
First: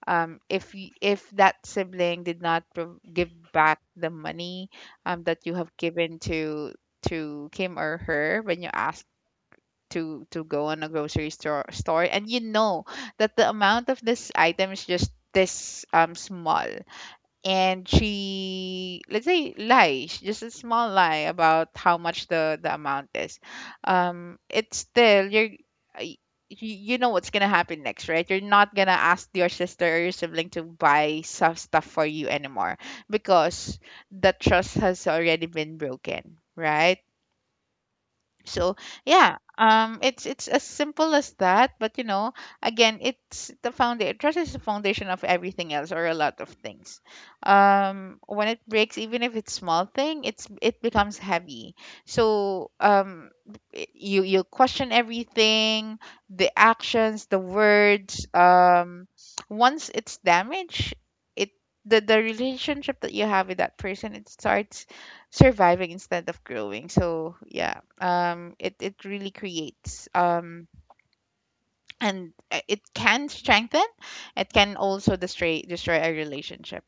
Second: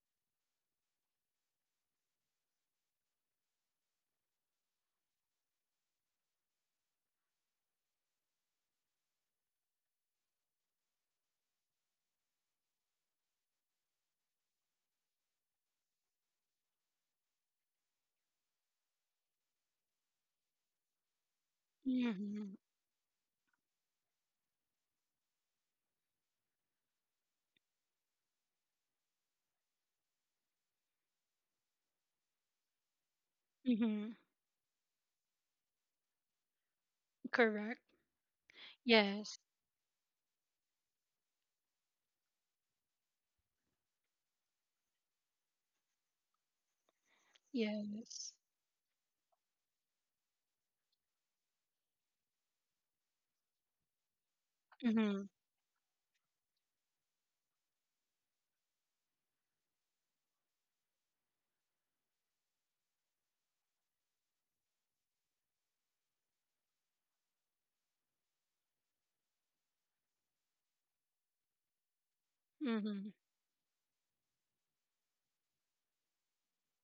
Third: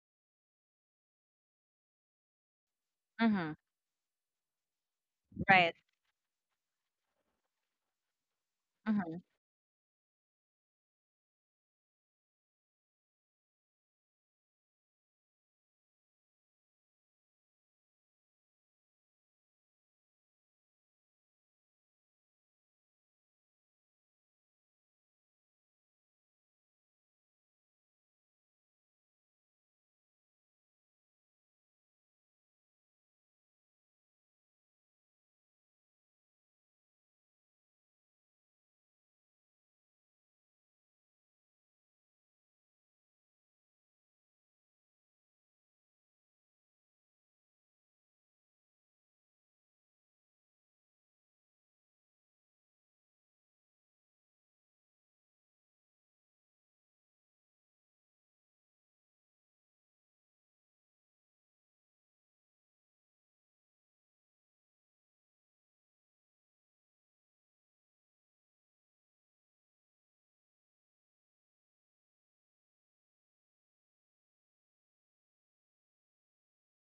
if that sibling did not give mm-hmm. back the money, that you have Right. given to him or her when you asked Mm-hmm, to go on a grocery store and you know that the amount of this item is just this, small. And she, let's say, lies just a small lie about how much the Mhm. the amount is. It's still you're y- You know what's gonna happen next, right? You're not gonna ask your sister or your sibling to buy some stuff for you anymore, because Mhm. the trust has already been broken, right? Correct. So yeah. Yes. It's as simple as that. But you know, again, it's the foundation. Trust is the foundation of everything else, or a lot of things. Yes. When it breaks, even if it's small thing, it becomes heavy. So, you question Mhm. everything, the actions, the words. Once it's damaged, it the relationship that you have with that person, it starts surviving instead of growing. So yeah. It really creates, and it Mhm. can strengthen, it can also destroy a relationship.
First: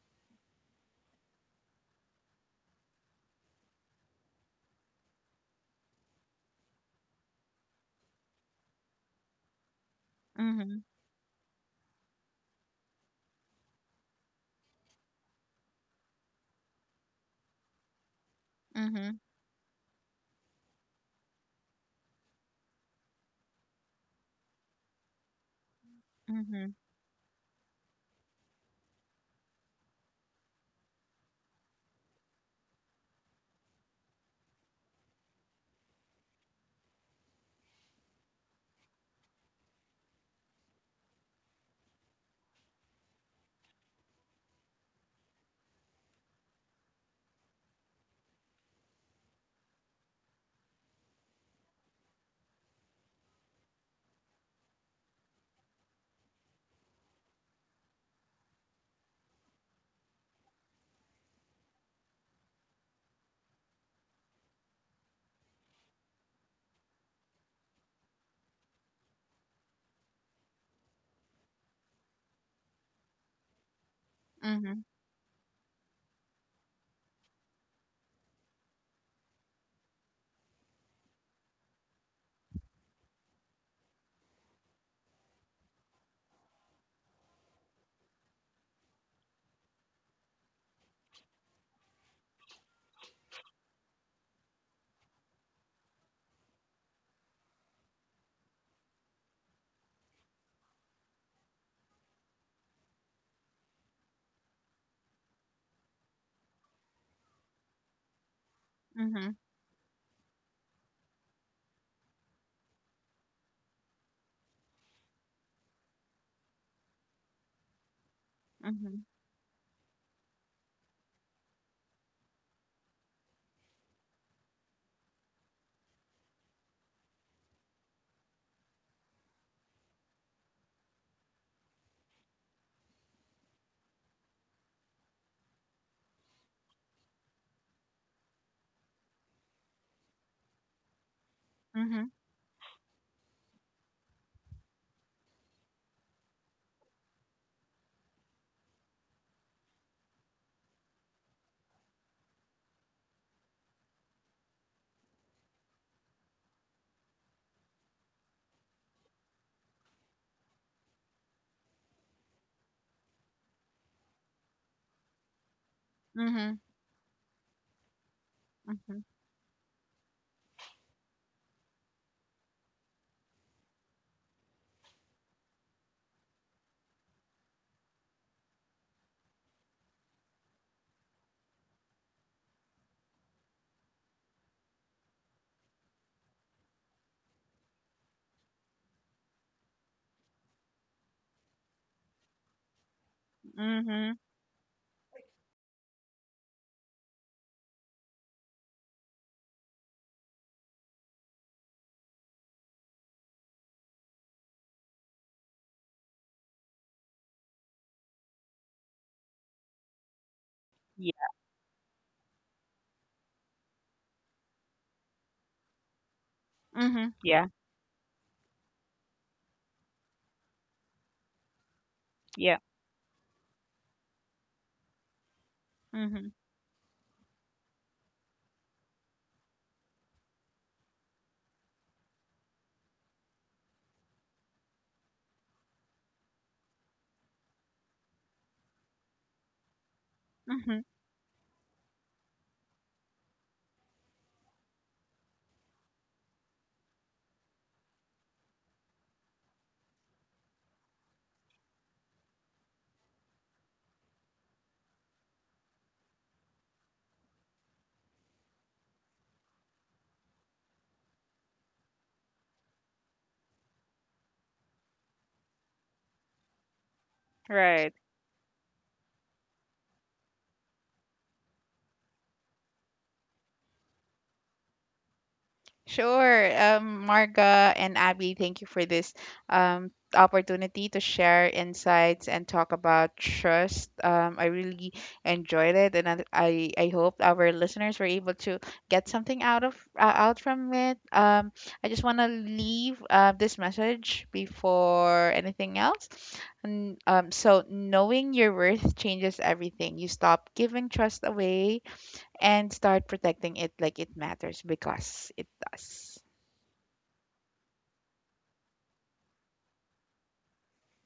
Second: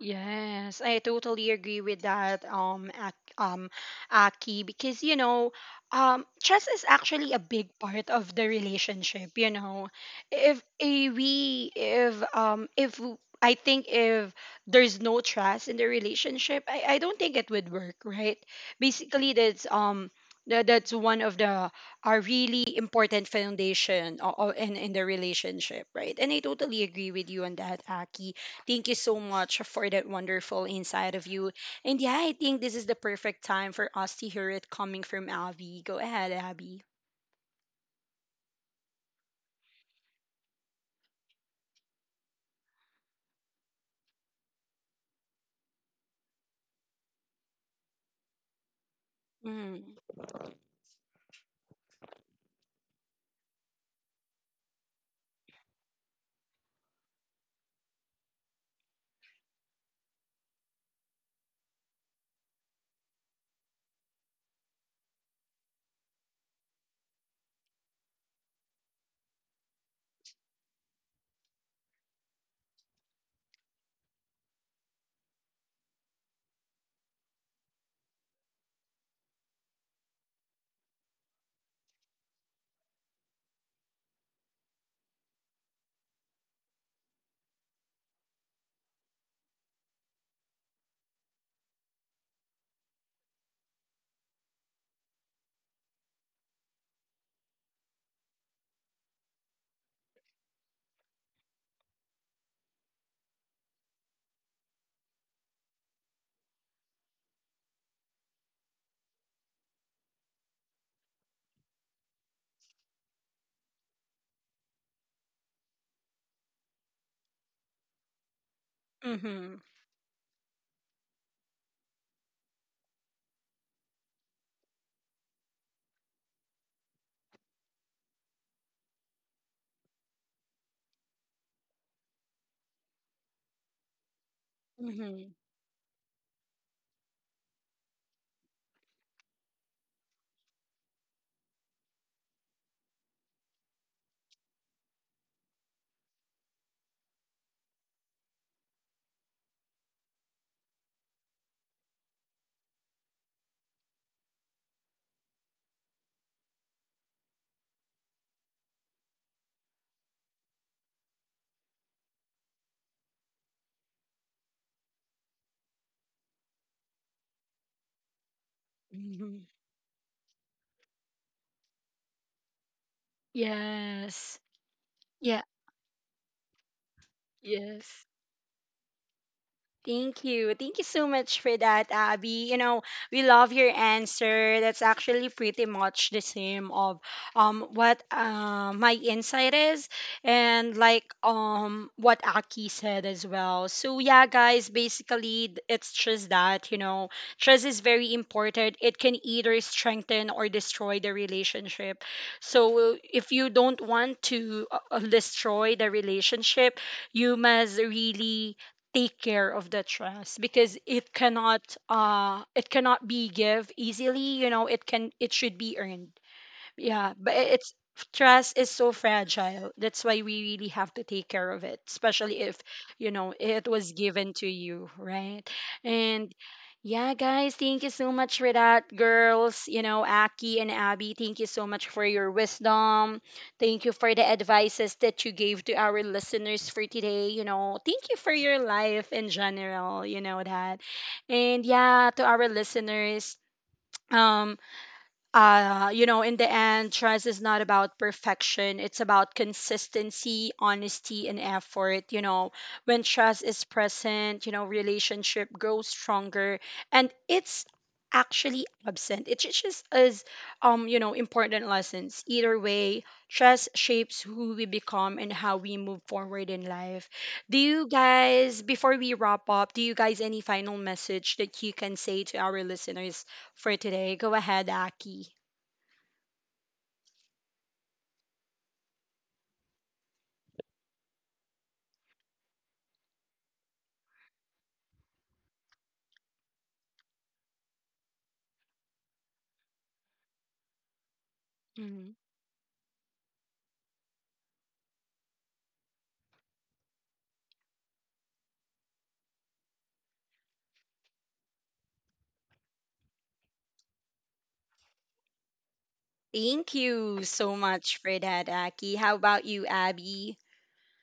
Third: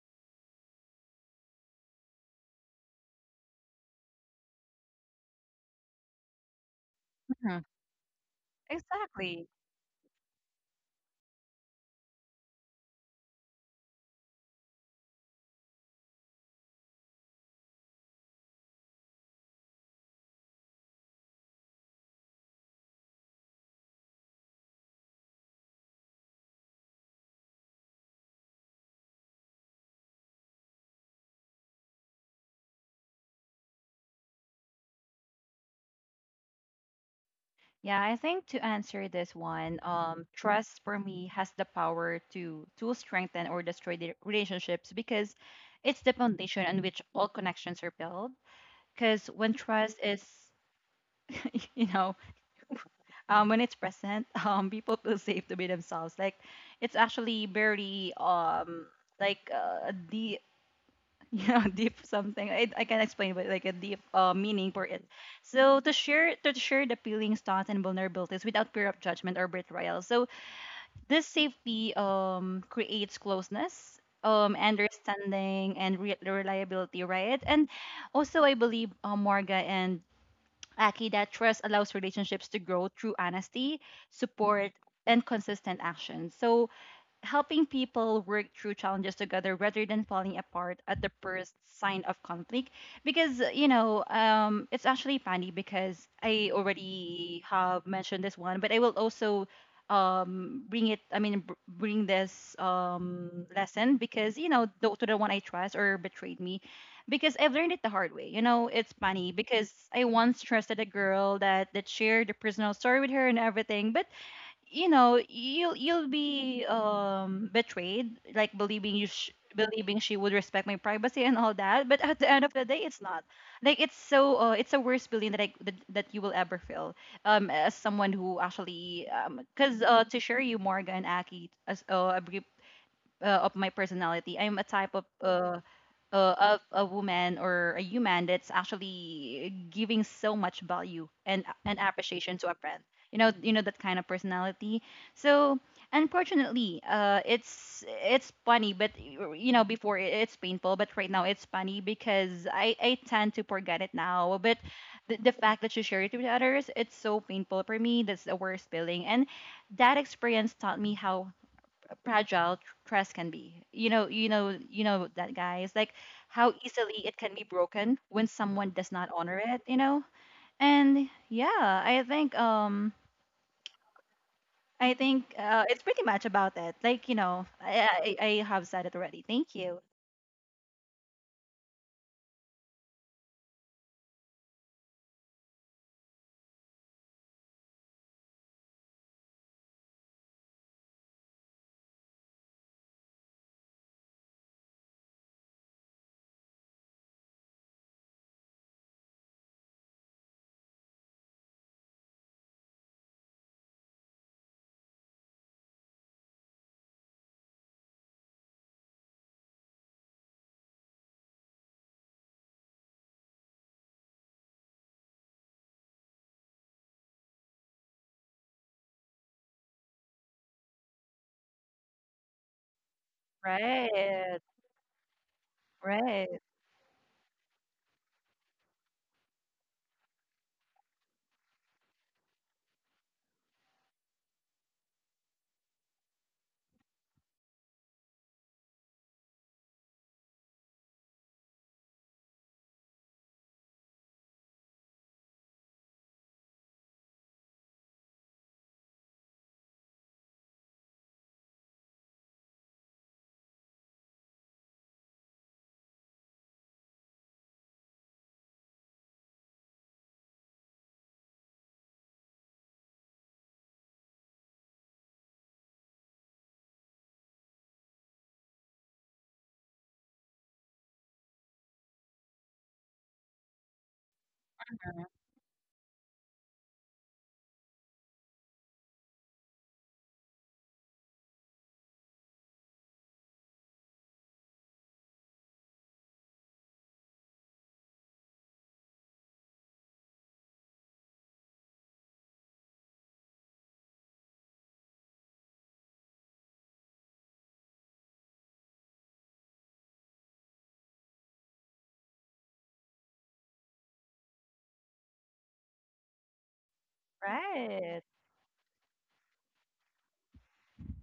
Yes, I totally agree with that, Aki, because you know, trust is actually a mm-hmm. big part of the relationship. Exactly. You know, if Mm-hmm. eh, we, if w- I think if there's no trust in the relationship, I don't think it would work, right? Mm-hmm. Basically, that's that's one of the a really important foundation in the relationship, right? And I Mm-hmm. totally agree with you on that, Aki. Thank you so much for that wonderful insight of you. And yeah, I think this is the perfect time for us to hear it coming from Abby. Go ahead, Abby. Yeah, I think to answer this one, trust for me has the power to strengthen or destroy the relationships because it's the foundation on which all connections are built. Because when Mm. trust is, *laughs* you know, when it's present, *laughs* people feel safe to be themselves. Like it's actually very like the yeah *laughs* deep something I can explain but like a deep meaning for it, so to share the feelings, thoughts and vulnerabilities without fear of judgment or betrayal. So this safety creates closeness, um, Mm-hmm. understanding and reliability, right? And also I believe, Morga and Aki, that trust allows relationships to grow through honesty, support, and consistent action, so helping people work through challenges together rather than falling apart at the first sign of conflict. Because you know, it's actually funny, because I already have mentioned this one, but I will also bring it, I mean bring this lesson, because you know, the, to the one I trust or betrayed me, because I've learned it the hard way. You know, it's Mm-hmm. funny because I once trusted a girl that shared a personal story with her and everything. But you know, you'll be betrayed, like believing Mm-hmm. Mm-hmm. believing she would respect my privacy and all that, but at the end of the day it's not like, it's so it's a worse feeling that, I, that you will ever feel as someone who actually um, because uh, to share you Morgan Aki, as a brief of my personality, I'm a type Mm-hmm. Of a woman or a human that's actually giving so much value and Mm-hmm. appreciation to a friend. You know that kind of personality. So unfortunately, it's funny, but you know, before it, it's painful, but right now it's funny because I tend to forget it now. But the fact that you share it with others, it's so painful for me. That's the worst feeling, and that experience taught me how fragile trust can be. You know, you know, you know that, guys, like Mm-hmm. how easily it can be broken when someone does Mm-hmm. not honor Mm-hmm. it. You know, and yeah, I think. Yes. I think Yeah. It's pretty much about it. Like you know, Yes. I I have said it already. Thank you. Thank you. Thank you so much for that, Abby. You know, we love your answer. That's actually pretty much the same of what my insight is, and like what Aki said as well. So Mm-hmm. yeah, guys, basically it's just that, you know, trust is very important. It can either strengthen or destroy the relationship. So if you don't want to destroy the relationship, you must really take care of the trust because Yeah. It cannot be give easily, you know, it can it should be earned. Mm-hmm. Yeah, but Yeah. it's, trust is so fragile. That's why we really have to take care of it, especially Yeah. if, you know, it was Right, given to you, right? Mm-hmm. right, And yeah, guys, thank you so much for that, girls. You know, Aki and Abby, thank you so much for your wisdom. Thank you for the advices that you gave to our listeners for today. You know, thank you for your life in general, you know Mm-hmm. that. And yeah, to our listeners, um you know, in the end, trust is not about perfection. It's about consistency, honesty, and effort. You know, when trust is present, you know, relationship grows stronger, and it's actually absent. It just is, you know, important lessons. Either way, trust shapes who we become and how we move forward in life. Right. Before we wrap up, do you guys any final message that you can say to our listeners for today. Go ahead, Aki. Sure. Marga and Abby, thank you for this, opportunity to share insights and talk about trust. I really enjoyed it, and I hope our listeners were able to get something, out from it. I just Hmm. want to leave, this message before anything else. And so knowing your worth changes everything. You stop giving trust away and start protecting it like it matters because it does. Thank you so much right. for that, Aki. How about you, Abby?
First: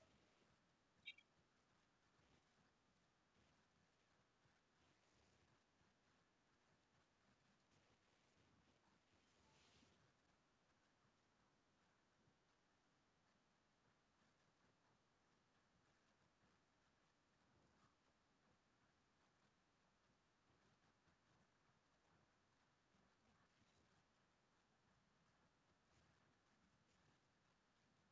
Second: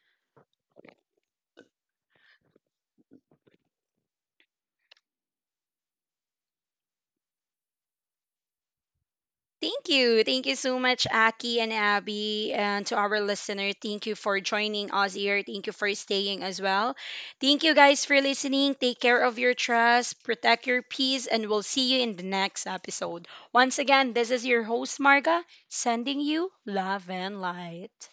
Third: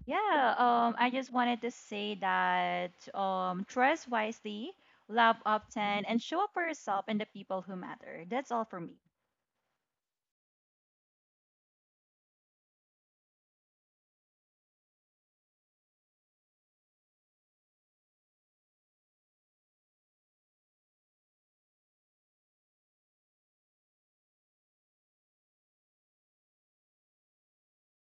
Yeah. I just wanted to say that dress wisely, love often, and show up for yourself and the people who matter. That's all for me. Thank you. Thank you so much, Aki and Abby. And to our listener, thank you for joining us here. Thank you for staying as well. Thank you guys for listening. Take care of your trust, protect your peace, and we'll see you in the next episode. Once again, this is your host, Marga, sending you love and light.